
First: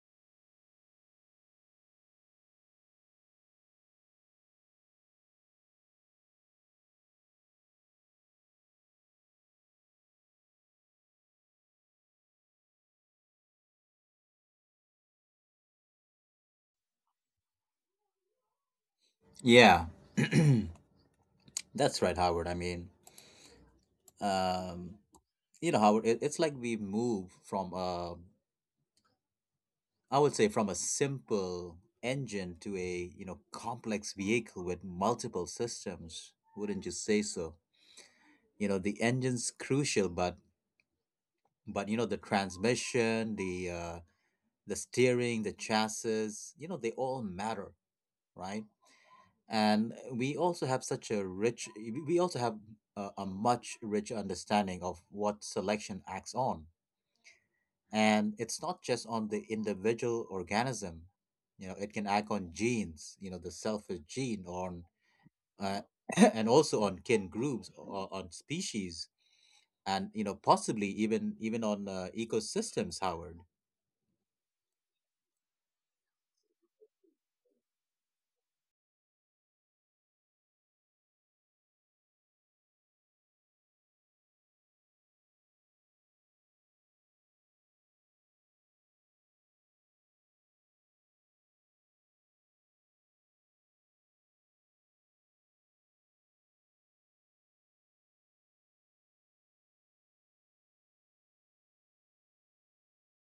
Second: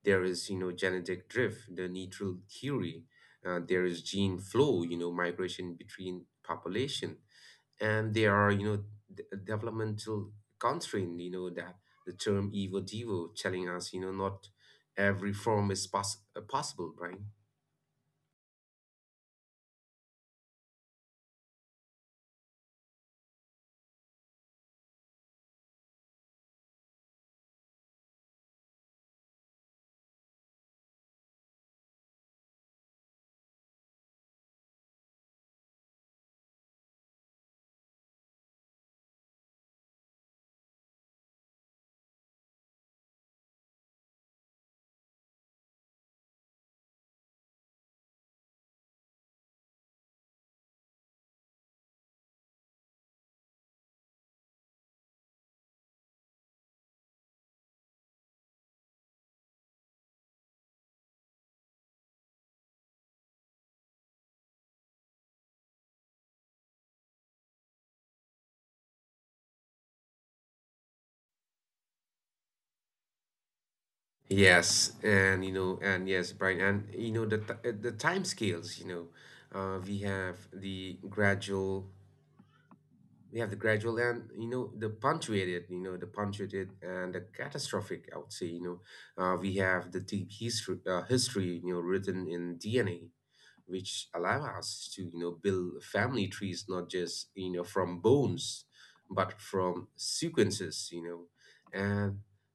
S2: There is genetic drift, the neutral theory. There is gene flow, migration between population, and there are developmental constraint, you know that the term evo devo telling us not every form is possible, right?
S1: Yeah, that's right, Howard. I mean, um, you know, Howard, it's like we move from a, I would say from a simple engine to a you know complex vehicle with multiple systems. Wouldn't you say so? You know the engine's crucial, but you know the transmission, the steering, the chassis, you know they all matter, right? And we also have such a rich, we also have a much richer understanding of what selection acts on, and it's not just on the individual organism. You know, it can act on genes, you know the selfish gene, on uh, and also on kin groups or on species, and you know possibly even on ecosystems, Howard.
S2: Yes, and you know, and yes, Brian, and you know the t- the time scales. Uh, we have the gradual we have the gradual and the punctuated and the catastrophic, I would say. We have the deep history written in DNA, which allow us to build family trees, not just from bones, but from sequences. you know and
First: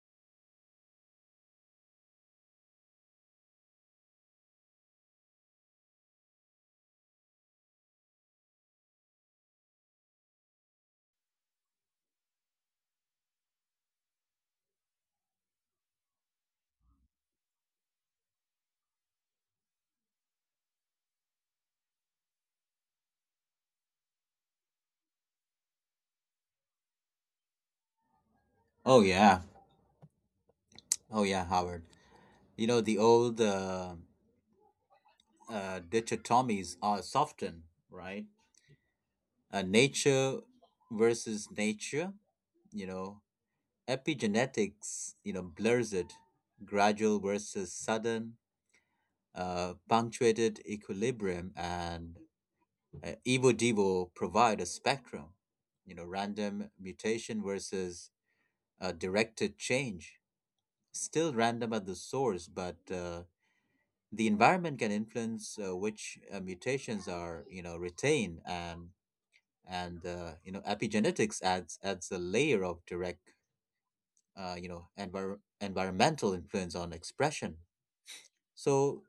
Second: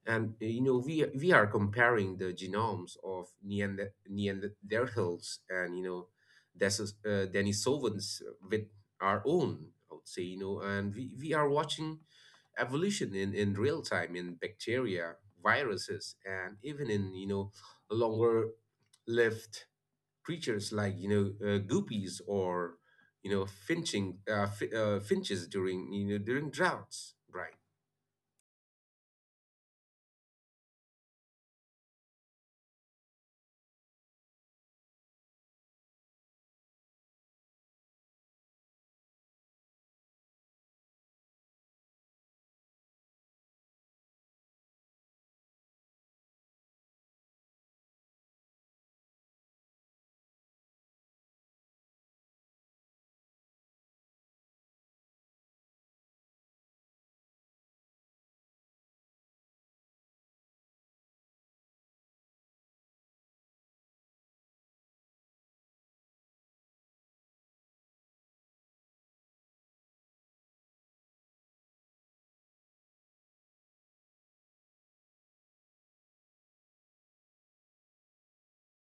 S2: and you know we are comparing the genomes of Neanderthals and Denisovans with our own, I would say. And we are watching evolution in real time, in bacteria, viruses, and even in longer lived creatures like guppies, or finches during you know during droughts, right?
S1: Oh yeah, oh yeah, Howard. You know, the old dichotomies are softened, right? Nature versus nature, you know epigenetics you know blurs it. Gradual versus sudden, punctuated equilibrium and evo devo provide a spectrum. You know random mutation versus directed change, still random at the source but the environment can influence which mutations are you know retained, and you know epigenetics adds a layer of direct you know environmental influence on expression. So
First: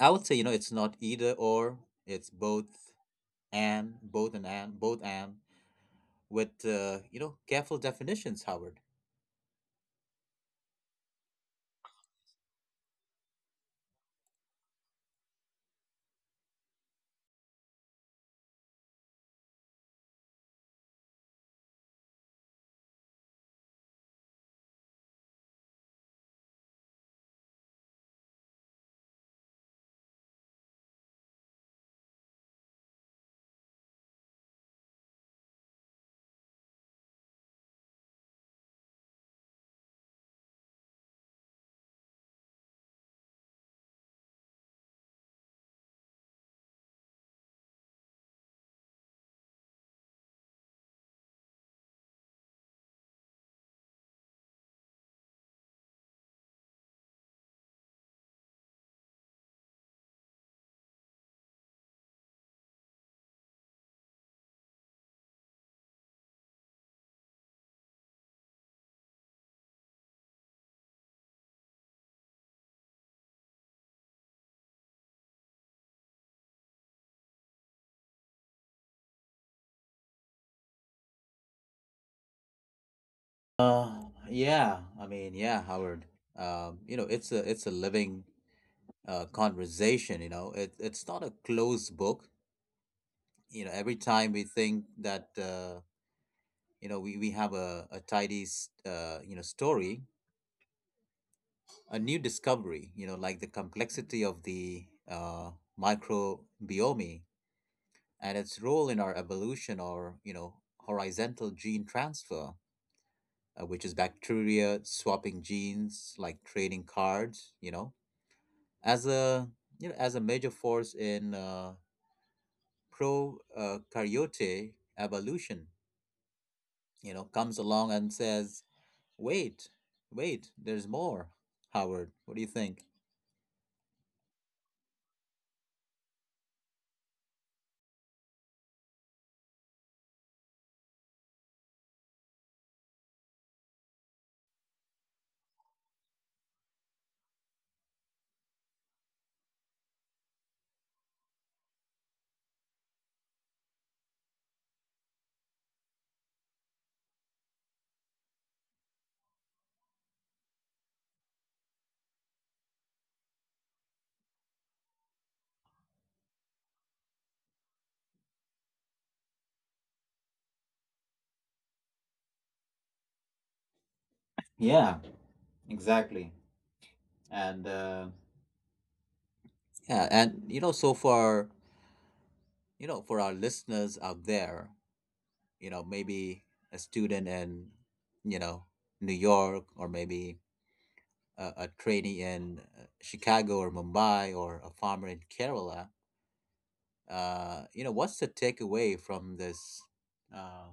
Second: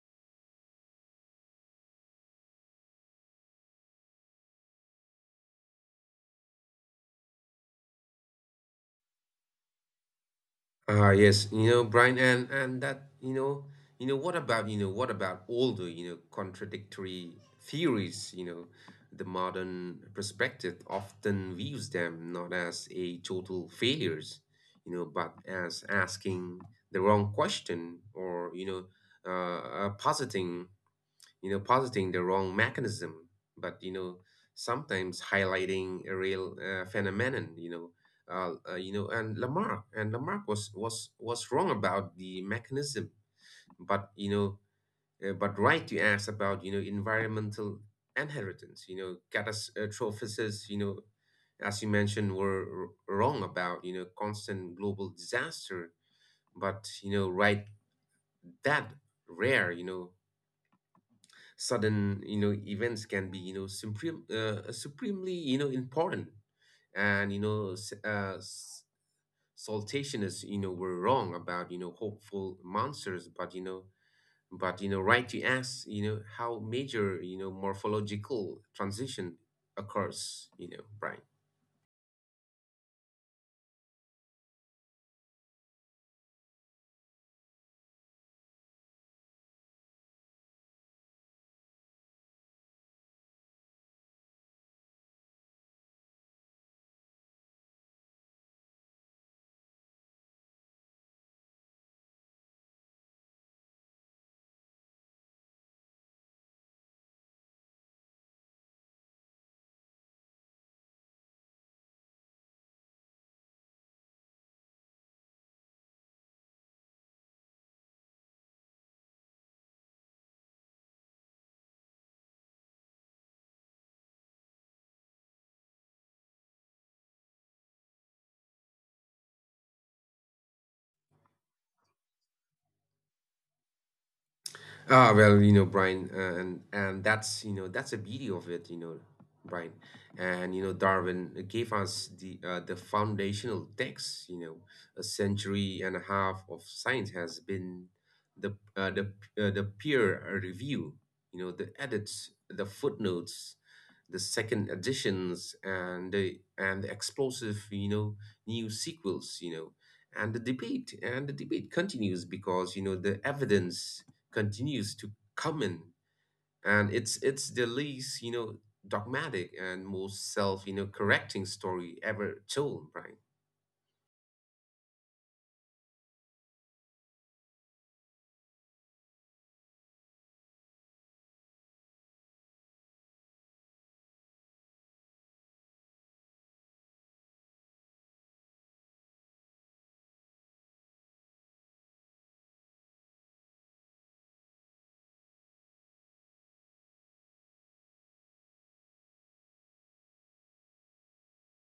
S1: I would say you know it's not either or, it's both and, both and both and, with you know careful definitions, Howard.
S2: Ah, yes, Brian, and that, what about all the contradictory theories. The modern perspective often views them not as a total failures, but as asking the wrong question, or uh, uh, positing positing the wrong mechanism, but sometimes highlighting a real phenomenon. You know, and Lamarck was wrong about the mechanism, but but right to ask about environmental inheritance. Catastrophicists, as you mentioned, were wrong about constant global disaster, but right that rare. Sudden events can be supremely important, and saltationists were wrong about hopeful monsters, but right to ask how major morphological transition occurs, Brian.
S1: Uh yeah, I mean, yeah, Howard, you know, it's a living conversation, you know, it's not a closed book. You know, every time we think that you know, we have a, a tidy you know story, a new discovery, you know like the complexity of the microbiome and its role in our evolution, or you know horizontal gene transfer, which is bacteria swapping genes like trading cards, you know, as a, you know as a major force in pro karyote evolution, you know comes along and says, wait, wait, there's more. Howard, what do you think?
S2: Ah, well, Brian, and that's you know that's the beauty of it, Brian, and Darwin gave us the foundational text. A century and a half of science has been the uh, the the peer review. The edits, the footnotes, the second editions, and the explosive, new sequels. And the debate continues, because the evidence continues to come in, and it's the least dogmatic and most self correcting story ever told, Brian.
S1: Yeah, exactly. And yeah, and you know so for you know for our listeners out there, you know maybe a student in you know New York, or maybe a trainee in Chicago or Mumbai, or a farmer in Kerala, you know, what's the takeaway uh,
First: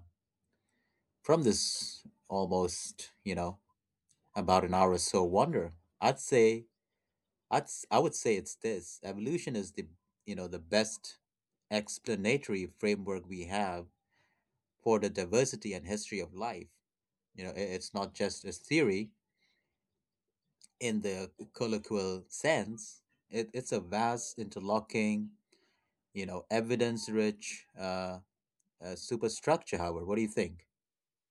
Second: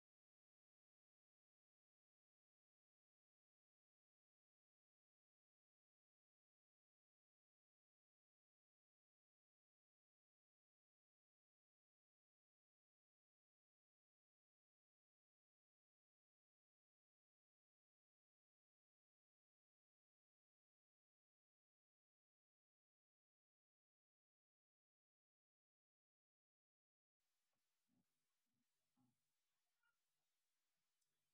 S1: from this almost, you know, about an hour or so wonder? I'd say, I would say it's this: evolution is the, you know, the best explanatory framework we have for the diversity and history of life. You know, it's not just a theory in the colloquial sense. It, it's a vast interlocking, you know, evidence rich superstructure, Howard. What do you think?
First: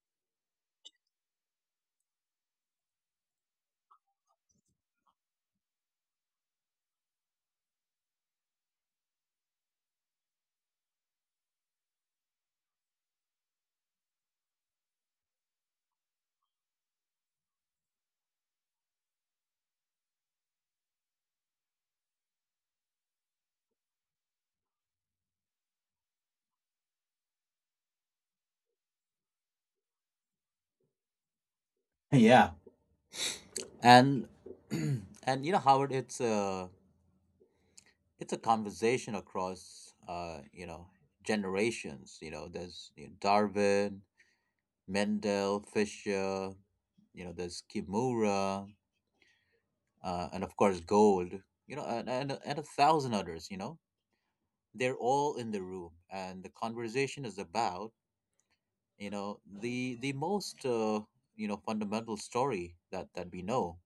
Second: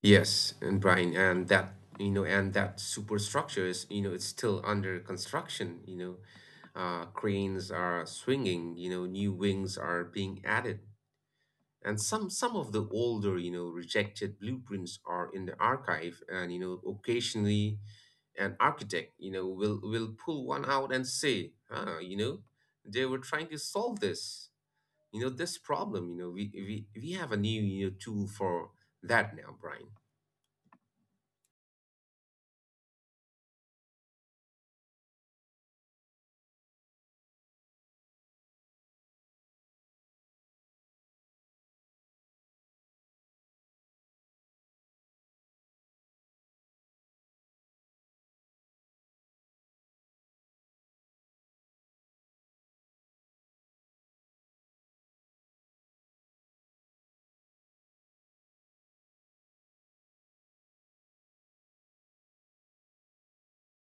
S2: Yes, and Brian, and that superstructure is it's still under construction. Cranes are swinging, new wings are being added, and some of the older rejected blueprints are in the archive, and occasionally an architect will pull one out and say, ah, they were trying to solve this, this problem. We have a new tool for that now, Brian.
S1: Yeah. And and you know, Howard, it's a, it's a conversation across you know generations. You know, there's you know Darwin, Mendel, Fisher. You know, there's Kimura, and of course Gold. You know, and a thousand others. You know, they're all in the room, and the conversation is about you know the most you know fundamental story that that we know,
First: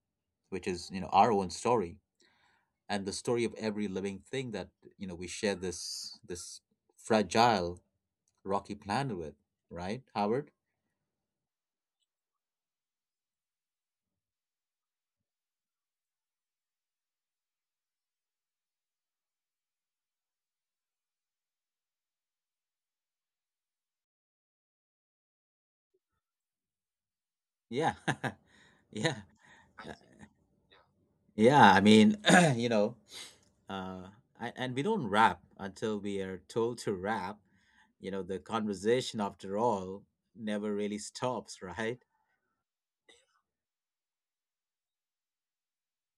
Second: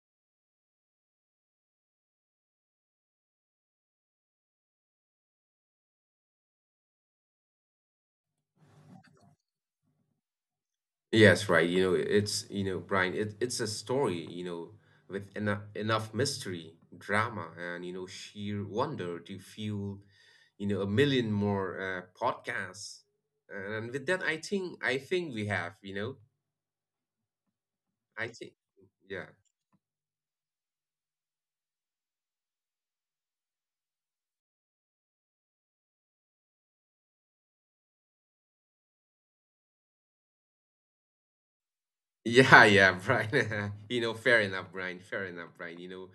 S1: which is you know our own story and the story of every living thing that you know we share this fragile rocky planet with, right Howard?
S2: Yes, right. Brian, it's a story, with enough mystery, drama, and sheer wonder to fuel a million more podcasts. And with that, I think we have,
S1: Yeah,
S2: I think,
S1: yeah.
S2: yeah.
S1: Uh, yeah, I mean you know, uh and we don't rap until we are told to rap. You know, the conversation, after all, never really stops right?
S2: Yeah, Brian. You know, fair enough, Brian. Fair enough, Brian.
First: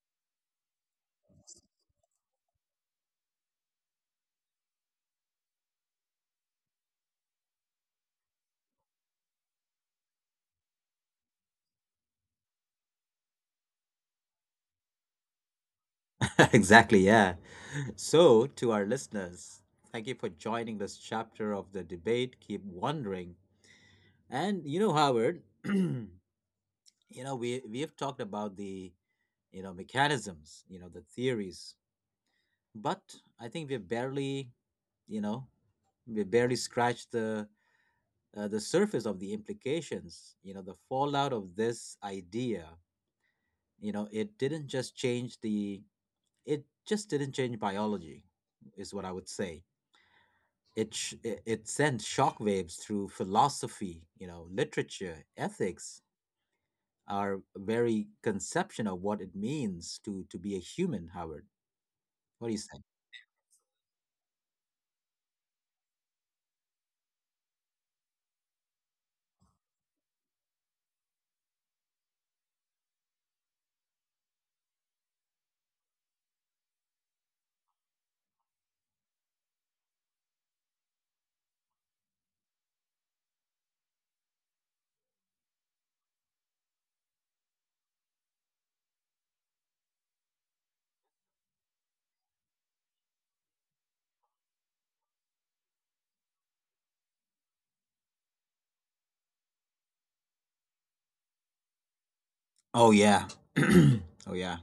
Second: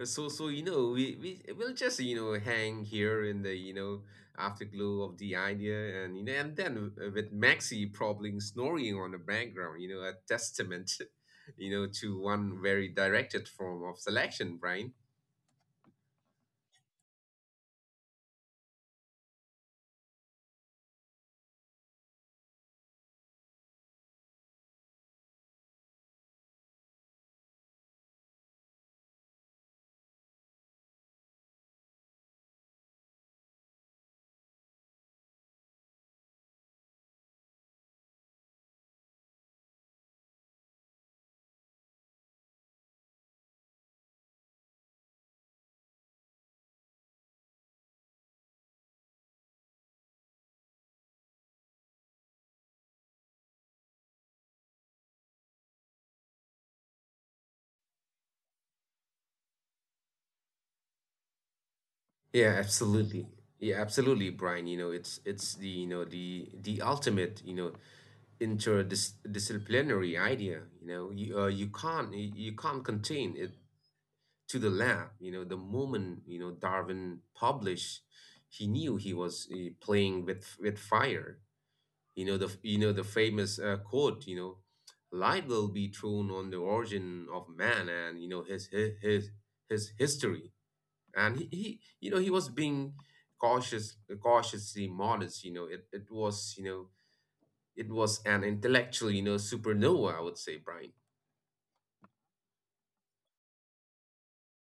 S2: So you know, we'll just you know hang here in the you know afterglow of the idea, and you know, and then with Maxi probably snoring on the background, you know, a testament, you know, to one very directed form of selection, Brian.
S1: Exactly, yeah. So, to our listeners, thank you for joining this chapter of the debate. Keep wondering. And you know, Howard, you know, we have talked about the, you know, mechanisms, you know, the theories, but I think we've barely, you know, we barely scratched the surface of the implications, you know, the fallout of this idea. You know, it didn't just change the, it just didn't change biology, is what I would say. It, it it sends shockwaves through philosophy, you know, literature, ethics, our very conception of what it means to be a human, Howard. What do
S2: Yeah,
S1: you think?
S2: absolutely. Yeah, absolutely, Brian. You know, it's the you know the ultimate you know interdisciplinary idea you know you can't you can't contain it to the lab. You know the moment, you know, Darwin published, he knew he was playing with fire. You know the you know the famous quote, you know, light will be thrown on the origin of man, and you know his history. And he you know he was being cautious, cautiously modest. You know it was you know it was an intellectual, you know, supernova, I would say, Brian.
S1: Oh yeah. Oh yeah.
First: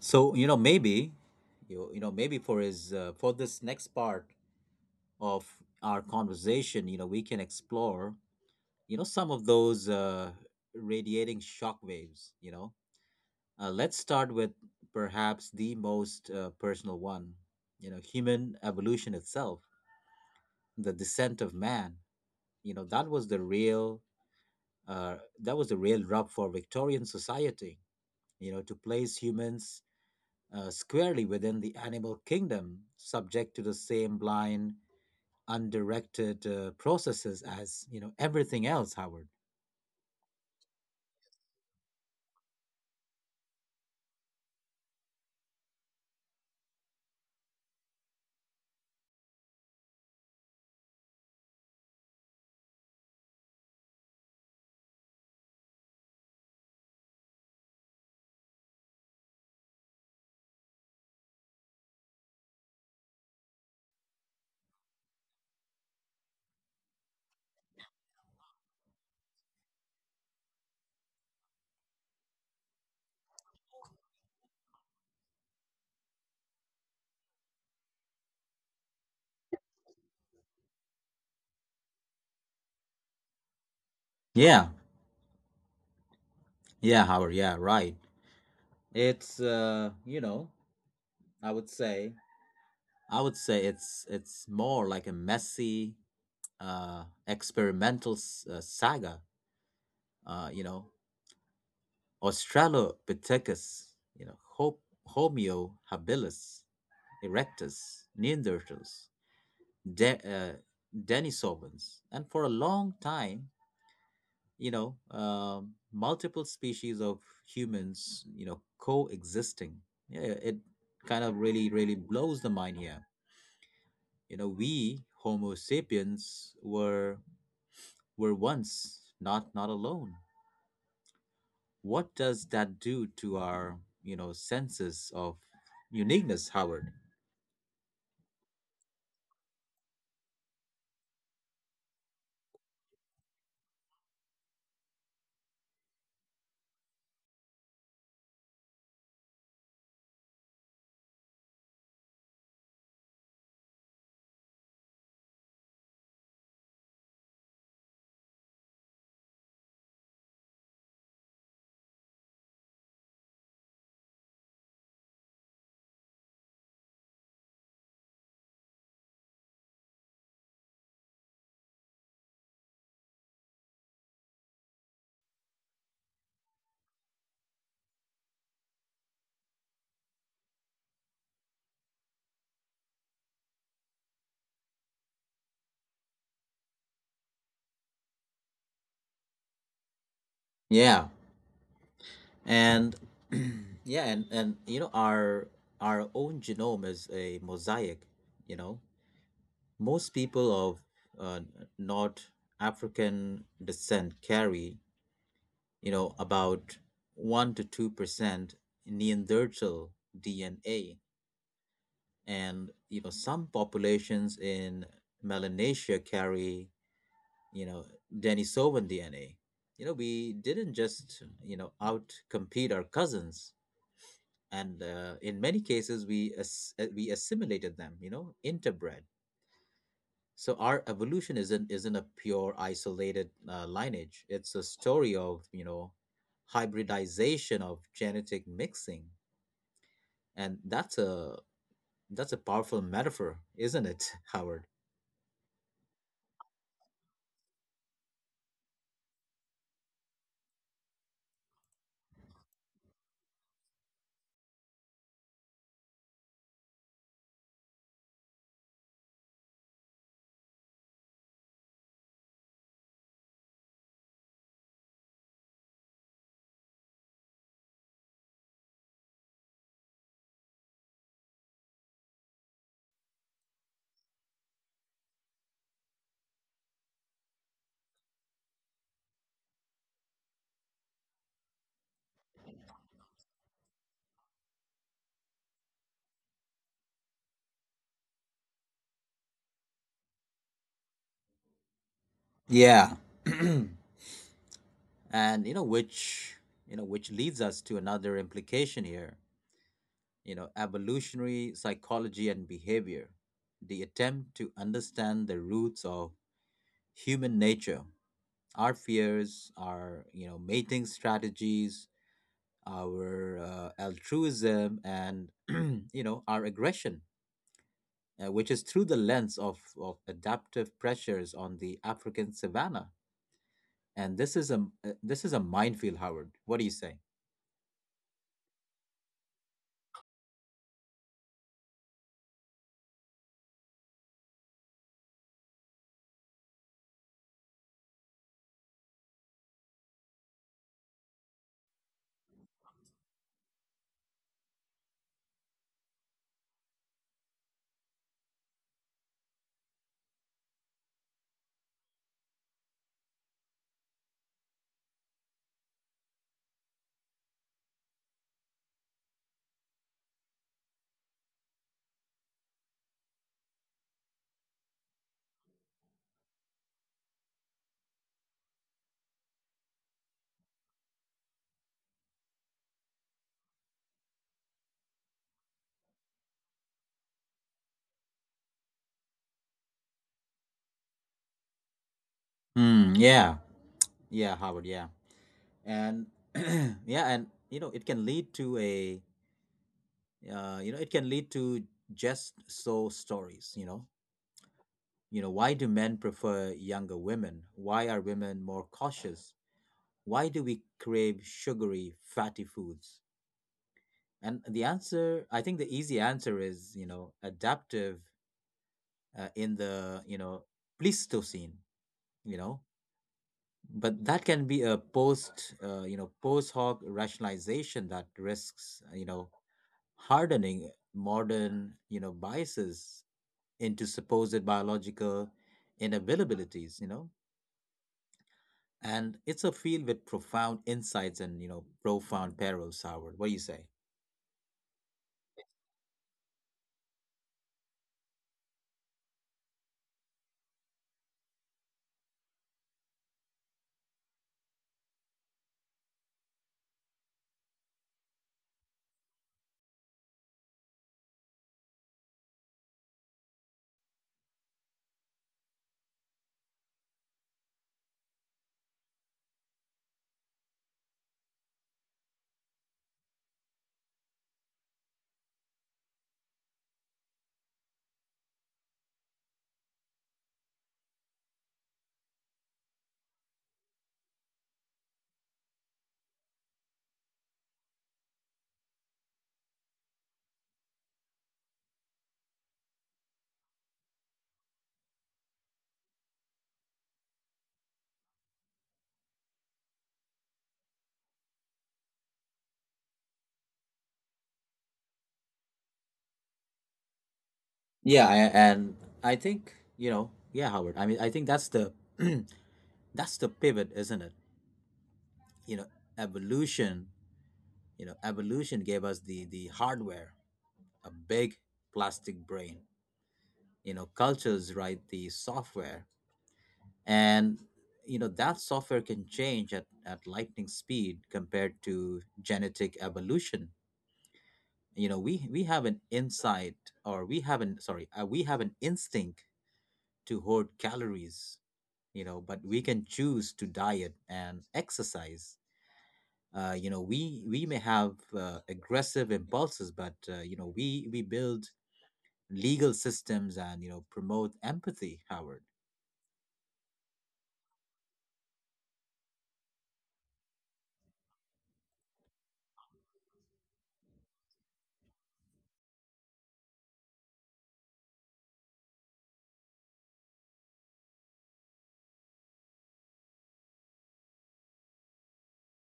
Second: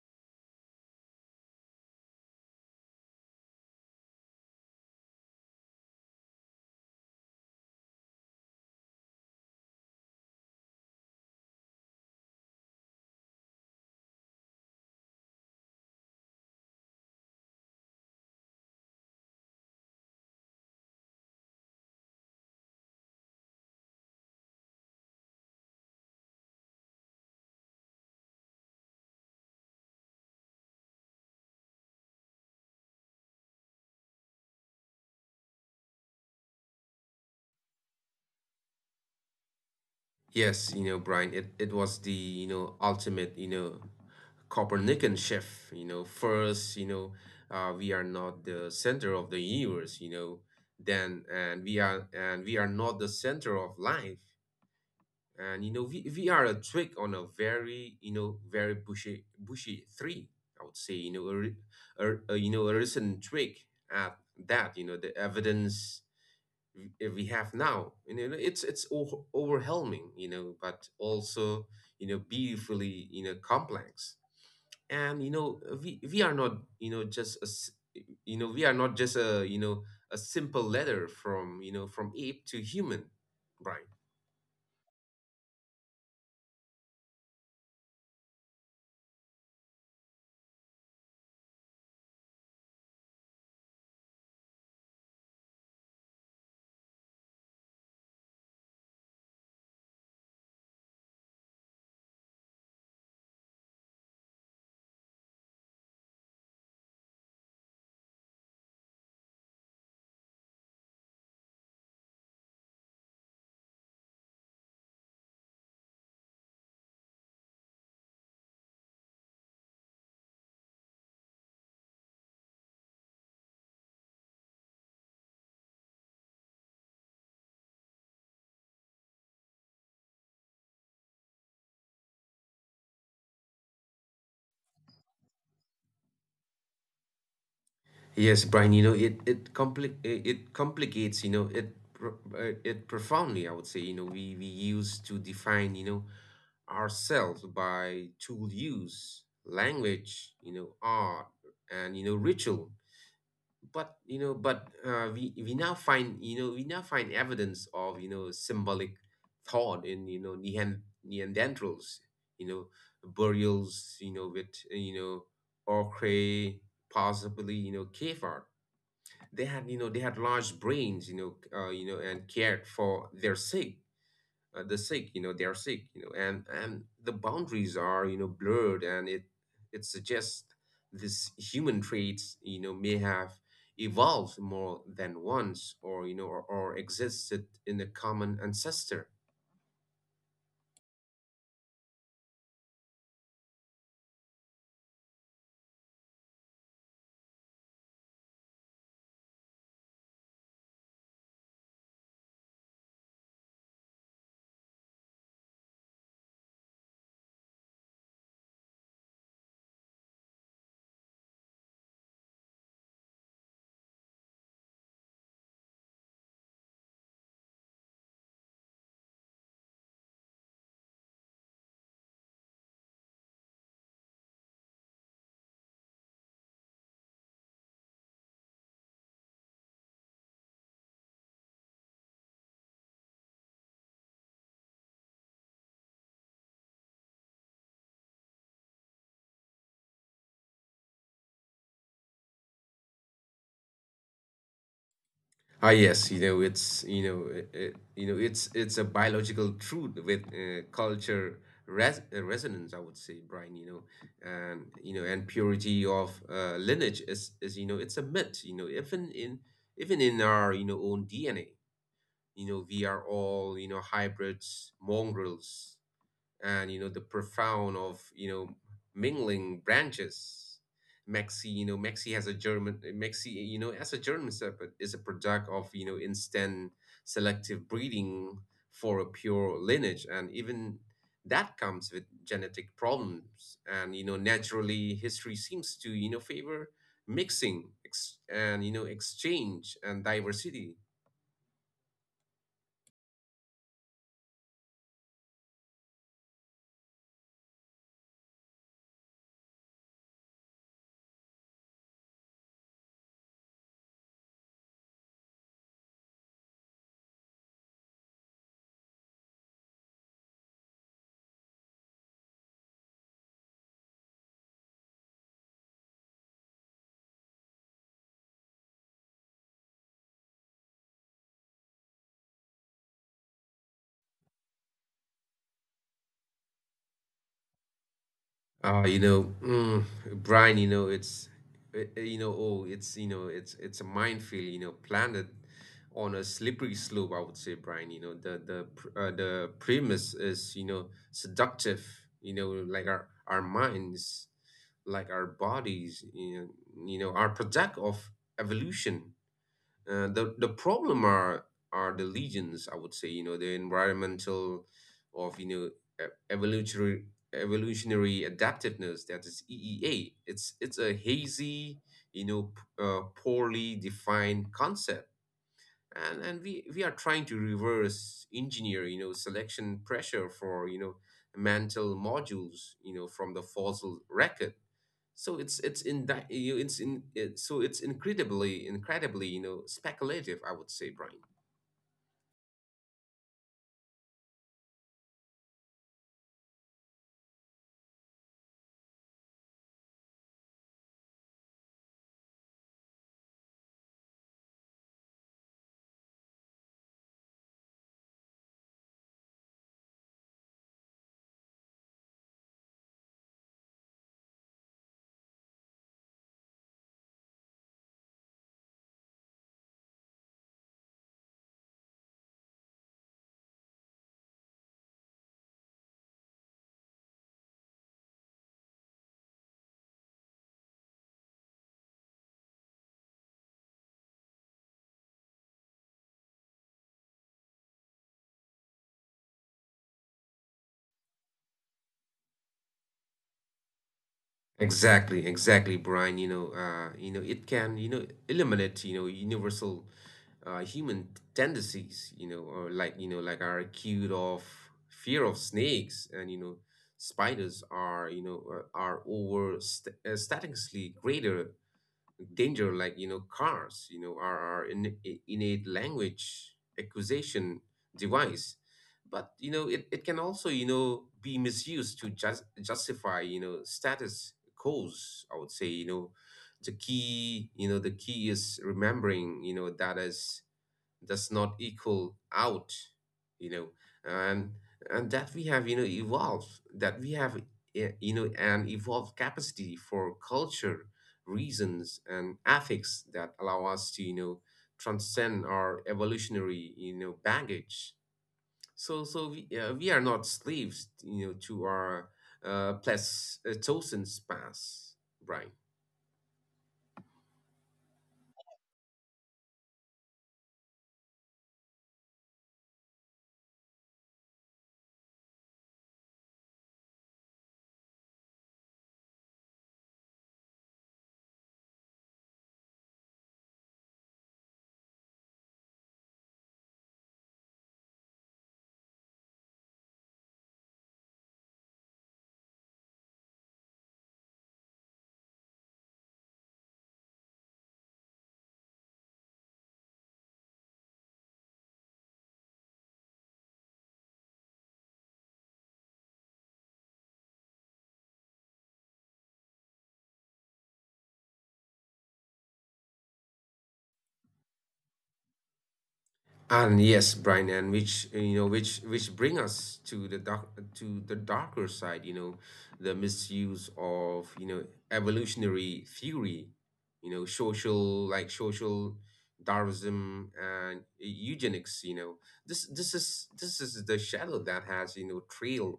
S1: So, maybe maybe for his for this next part of our conversation, you know, we can explore, you know, some of those radiating shockwaves, you know, let's start with perhaps the most personal one, you know, human evolution itself, the descent of man. You know, that was the real. Uh, that was the real rub for Victorian society, you know, to place humans squarely within the animal kingdom, subject to the same blind, undirected processes as, you know, everything else, Howard.
S2: Yes, you know, Brian, it was the, you know, ultimate, you know, Copernican shift, you know, first, you know, we are not the center of the universe, you know, then and we are not the center of life. And you know, we are a twig on a very, you know, very bushy tree, I would say, you know, a you know, a recent twig at that, you know, the evidence we have now. You know, it's overwhelming, you know, but also you know beautifully you know complex. And you know, we are not you know just you know we are not just a you know a simple letter from you know from ape to human, Brian.
S1: Yeah, yeah, Howard. Yeah, right. It's You know, I would say I would say it's more like a messy, saga. You know, Australopithecus, you know, Homo habilis erectus, Neanderthals, De- uh, Denisovans, and for a long time, you know, multiple species of humans, you know, coexisting. Yeah, it kind of really, really blows the mind here. You know, we Homo sapiens were once not alone. What does that do to our, you know, senses of uniqueness, Howard?
S2: Yes, Brian. You know, it complicates. You know, it profoundly, I would say. You know, we use to define. You know, ourselves by tool use, language, you know, art, and you know, ritual. But you know, but we now find evidence of you know symbolic thought in you know Neanderthals, you know, burials, you know, with you know ochre, possibly you know cave art. They had large brains, you know, and cared for their sick, the sick you know they are sick. You know, and the boundaries are you know blurred, and it suggests this human traits you know may have evolved more than once, or you know or existed in a common ancestor.
S1: Yeah, and yeah, and you know, our own genome is a mosaic. You know, most people of uh, North African descent carry, you know, about 1 to 2% Neanderthal DNA. And you know some populations in Melanesia carry, you know, Denisovan DNA. You know, we didn't just, you know, outcompete our cousins, and in many cases we we assimilated them, you know, interbred. So our evolution isn't a pure isolated lineage. It's a story of, you know, hybridization, of genetic mixing, and that's a powerful metaphor, isn't it, Howard?
S2: Ah, yes, you know, it's you know, you know, it's a biological truth with culture resonance, I would say, Brian. You know, and purity of lineage is you know, it's a myth. You know, even in our you know own DNA, you know, we are all you know hybrids, mongrels, and you know the profound of you know mingling branches. Maxi, has a German, Maxi, you know, as a German Shepherd is a product of, you know, instant selective breeding for a pure lineage. And even that comes with genetic problems. And, you know, naturally history seems to, you know, favor mixing and, you know, exchange and diversity.
S1: Yeah. And you know which leads us to another implication here, you know, evolutionary psychology and behavior. The attempt to understand the roots of human nature, our fears, our, you know, mating strategies, our altruism and you know our aggression, which is through the lens of adaptive pressures on the African savanna. And this is a minefield, Howard. What do you say?
S2: Uh, you know, mm, Brian, you know, you know, it's a minefield, you know, planted on a slippery slope, I would say, Brian. You know, the premise is, you know, seductive, you know, like our minds, like our bodies, you know, are product of evolution. The problem are the legions, I would say. You know, the environmental of you know evolutionary evolutionary adaptiveness, that is EEA. It's a hazy, you know, poorly defined concept, and we are trying to reverse engineer, you know, selection pressure for you know mantle modules, you know, from the fossil record. So it's in it, so it's incredibly you know speculative, I would say, Brian.
S1: Mm, yeah, yeah, Howard, yeah, and yeah, and you know, it can lead to a, you know, it can lead to just so stories. You know, why do men prefer younger women? Why are women more cautious? Why do we crave sugary, fatty foods? And the answer, I think, the easy answer is, you know, adaptive in the, you know, Pleistocene. You know, but that can be a post you know, post hoc rationalization that risks you know, hardening modern, you know, biases into supposed biological inabilities, you know. And it's a field with profound insights and, you know, profound perils, Howard. What do you say?
S2: Exactly, exactly, Brian. You know it can you know eliminate you know universal human tendencies. You know, or like you know like our acute of fear of snakes, and you know spiders are you know are over statistically greater danger like you know cars. You know, are our innate language accusation device. But you know it can also you know be misused to just justify you know status quos, I would say. You know the key is remembering, you know, that is does not equal out, you know, and and that we have you know evolved that we have you know an evolved capacity for culture, reasons, and ethics that allow us to you know transcend our evolutionary you know baggage. So we are not slaves you know to our plus chosen past, right?
S1: Yeah. I think, you know, yeah, Howard, I mean, I think that's the that's the pivot, isn't it? You know, evolution you know, evolution gave us the hardware, a big plastic brain. You know, cultures write the software, and you know that software can change at lightning speed compared to genetic evolution. You know, we have an insight, or we have an sorry, we have an instinct to hoard calories. You know, but we can choose to diet and exercise. You know, we may have aggressive impulses, but you know, we build legal systems and, you know, promote empathy, Howard.
S2: And yes, Brian, and which you know, which bring us to the dark, to the darker side, you know, the misuse of you know evolutionary theory, you know, social like social Darwinism and eugenics. You know, this is the shadow that has you know trailed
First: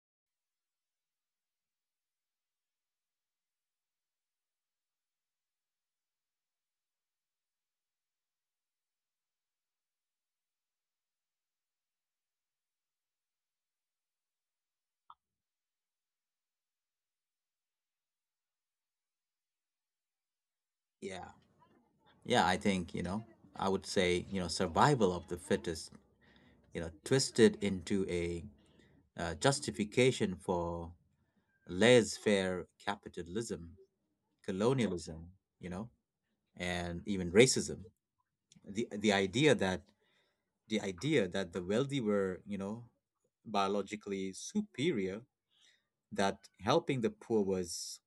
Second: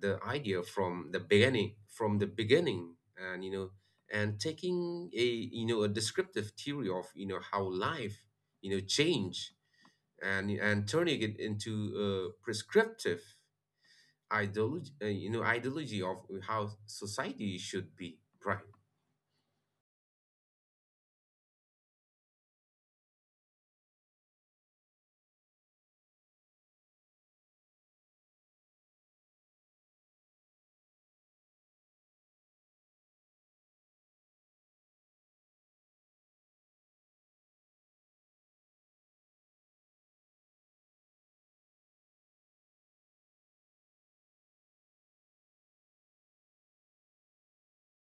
S2: the idea from the beginning, and you know, and taking a you know a descriptive theory of you know how life you know change, and turning it into a prescriptive ideology, you know, ideology of how society should be, right?
S1: Yeah, yeah, I think you know I would say you know survival of the fittest you know twisted into a justification for laissez-faire capitalism colonialism you know and even racism the idea that the idea that the wealthy were you know biologically superior that helping the poor was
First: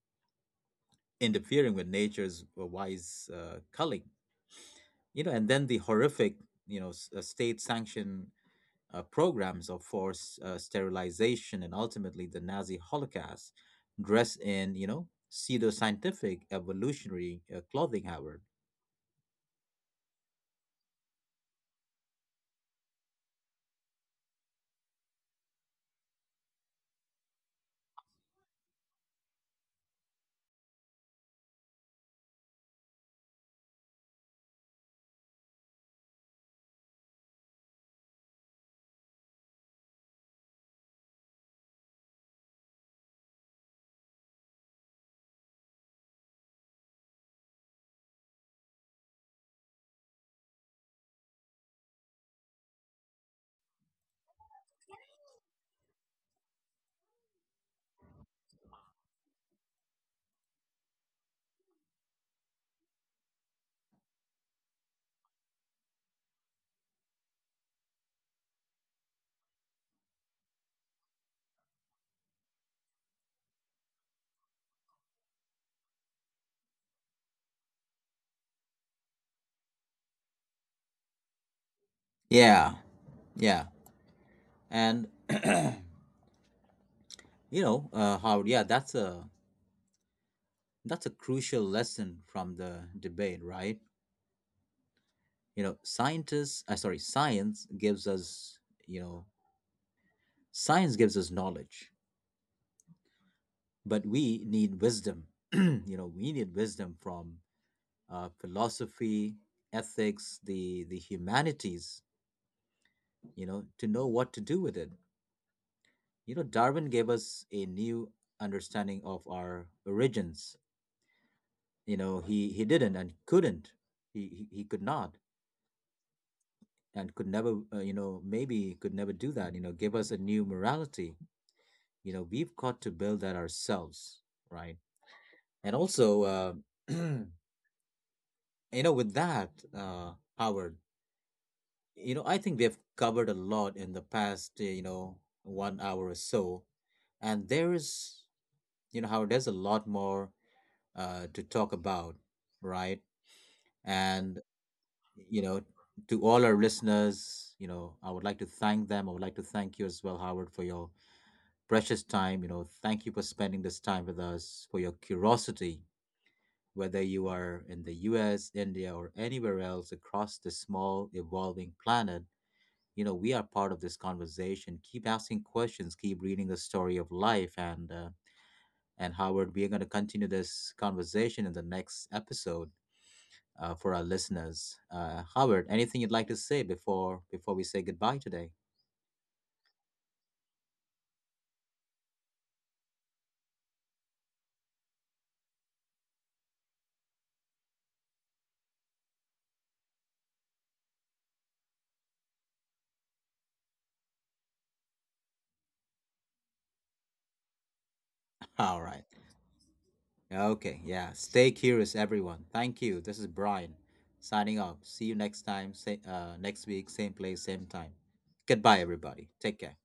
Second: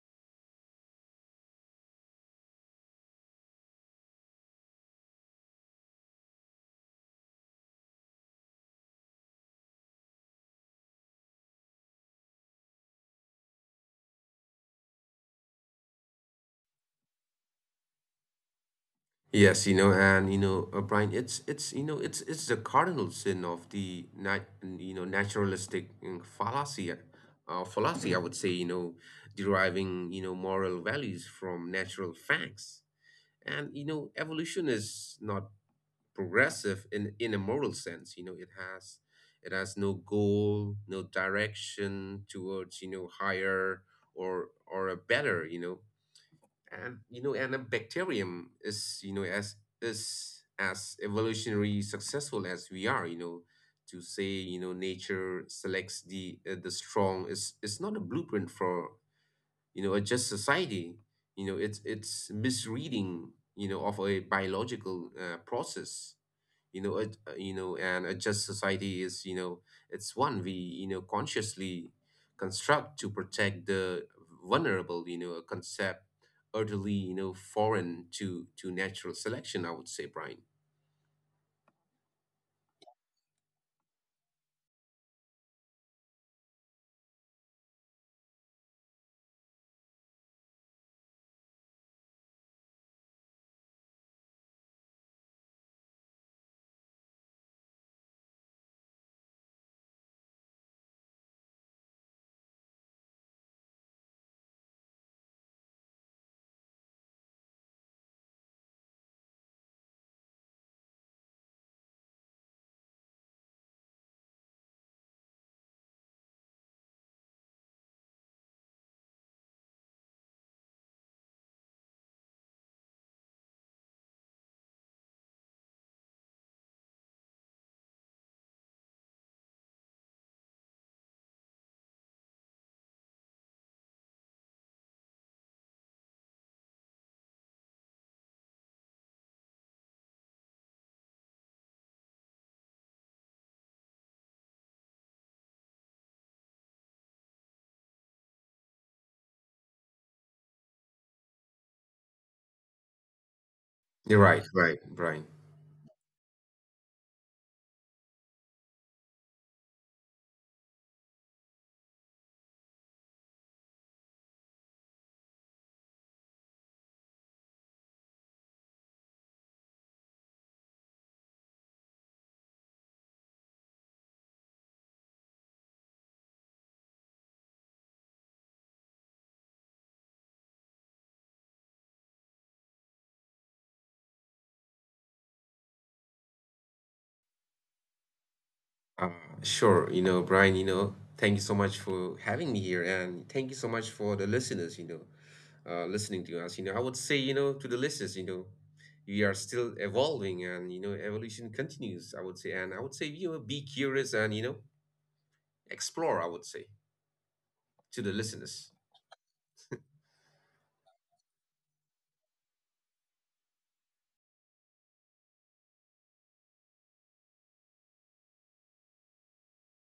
S1: interfering with nature's wise culling you know, and then the horrific, you know, state sanctioned programs of forced sterilization and ultimately the Nazi Holocaust, dressed in, you know, pseudo scientific evolutionary clothing, Howard.
S2: Yes, you know, and you know, Brian, it's you know, it's the cardinal sin of the nat you know naturalistic fallacy, I would say, you know, deriving you know moral values from natural facts. And you know, evolution is not progressive in a moral sense. You know it has, it has no goal, no direction towards you know higher or a better, you know. And you know, and a bacterium is you know as is as evolutionary successful as we are, you know. To say, you know, nature selects the strong is not a blueprint for you know a just society. You know, it's misreading, you know, of a biological process, you know. You know, and a just society is you know it's one we you know consciously construct to protect the vulnerable, you know, a concept utterly you know foreign to natural selection, I would say, Brian.
S1: Yeah, yeah, and you know, Howard. Yeah, that's a crucial lesson from the debate, right? Science gives us, you know, science gives us knowledge, but we need wisdom. You know, we need wisdom from philosophy, ethics, the humanities. You know, to know what to do with it. You know, Darwin gave us a new understanding of our origins. You know, he didn't and couldn't. He could not and could never. You know, maybe could never do that. You know, give us a new morality. You know, we've got to build that ourselves, right? And also, you know, with that, Howard, you know, I think we've covered a lot in the past, you know, 1 hour or so. And there is, you know, how there's a lot more to talk about, right?
S2: You're
S1: And,
S2: right, Brian.
S1: you know, to all our listeners, you know, I would like to thank them. I would like to thank you as well, Howard, for your precious time. You know, thank you for spending this time with us, for your curiosity, whether you are in the US, India, or anywhere else across the small, evolving planet, you know, we are part of. This conversation, keep asking questions, keep reading the story of life, and Howard, we are going to continue this conversation in the next episode. For our listeners, Howard, anything you'd like to say before we say goodbye today?
S2: Uh, sure, you know, Brian, you know, thank you so much for having me here, and thank you so much for the listeners, you know, listening to us. You know, I would say, you know, to the listeners, you know, we are still evolving, and you know, evolution continues, I would say. And I would say, you know, be curious and you know, explore, I would say, to the listeners.
S1: All right, okay, yeah, stay curious, everyone. Thank you. This is Brian signing off. See you next time. Next week, same place, same time. Goodbye, everybody. Take care.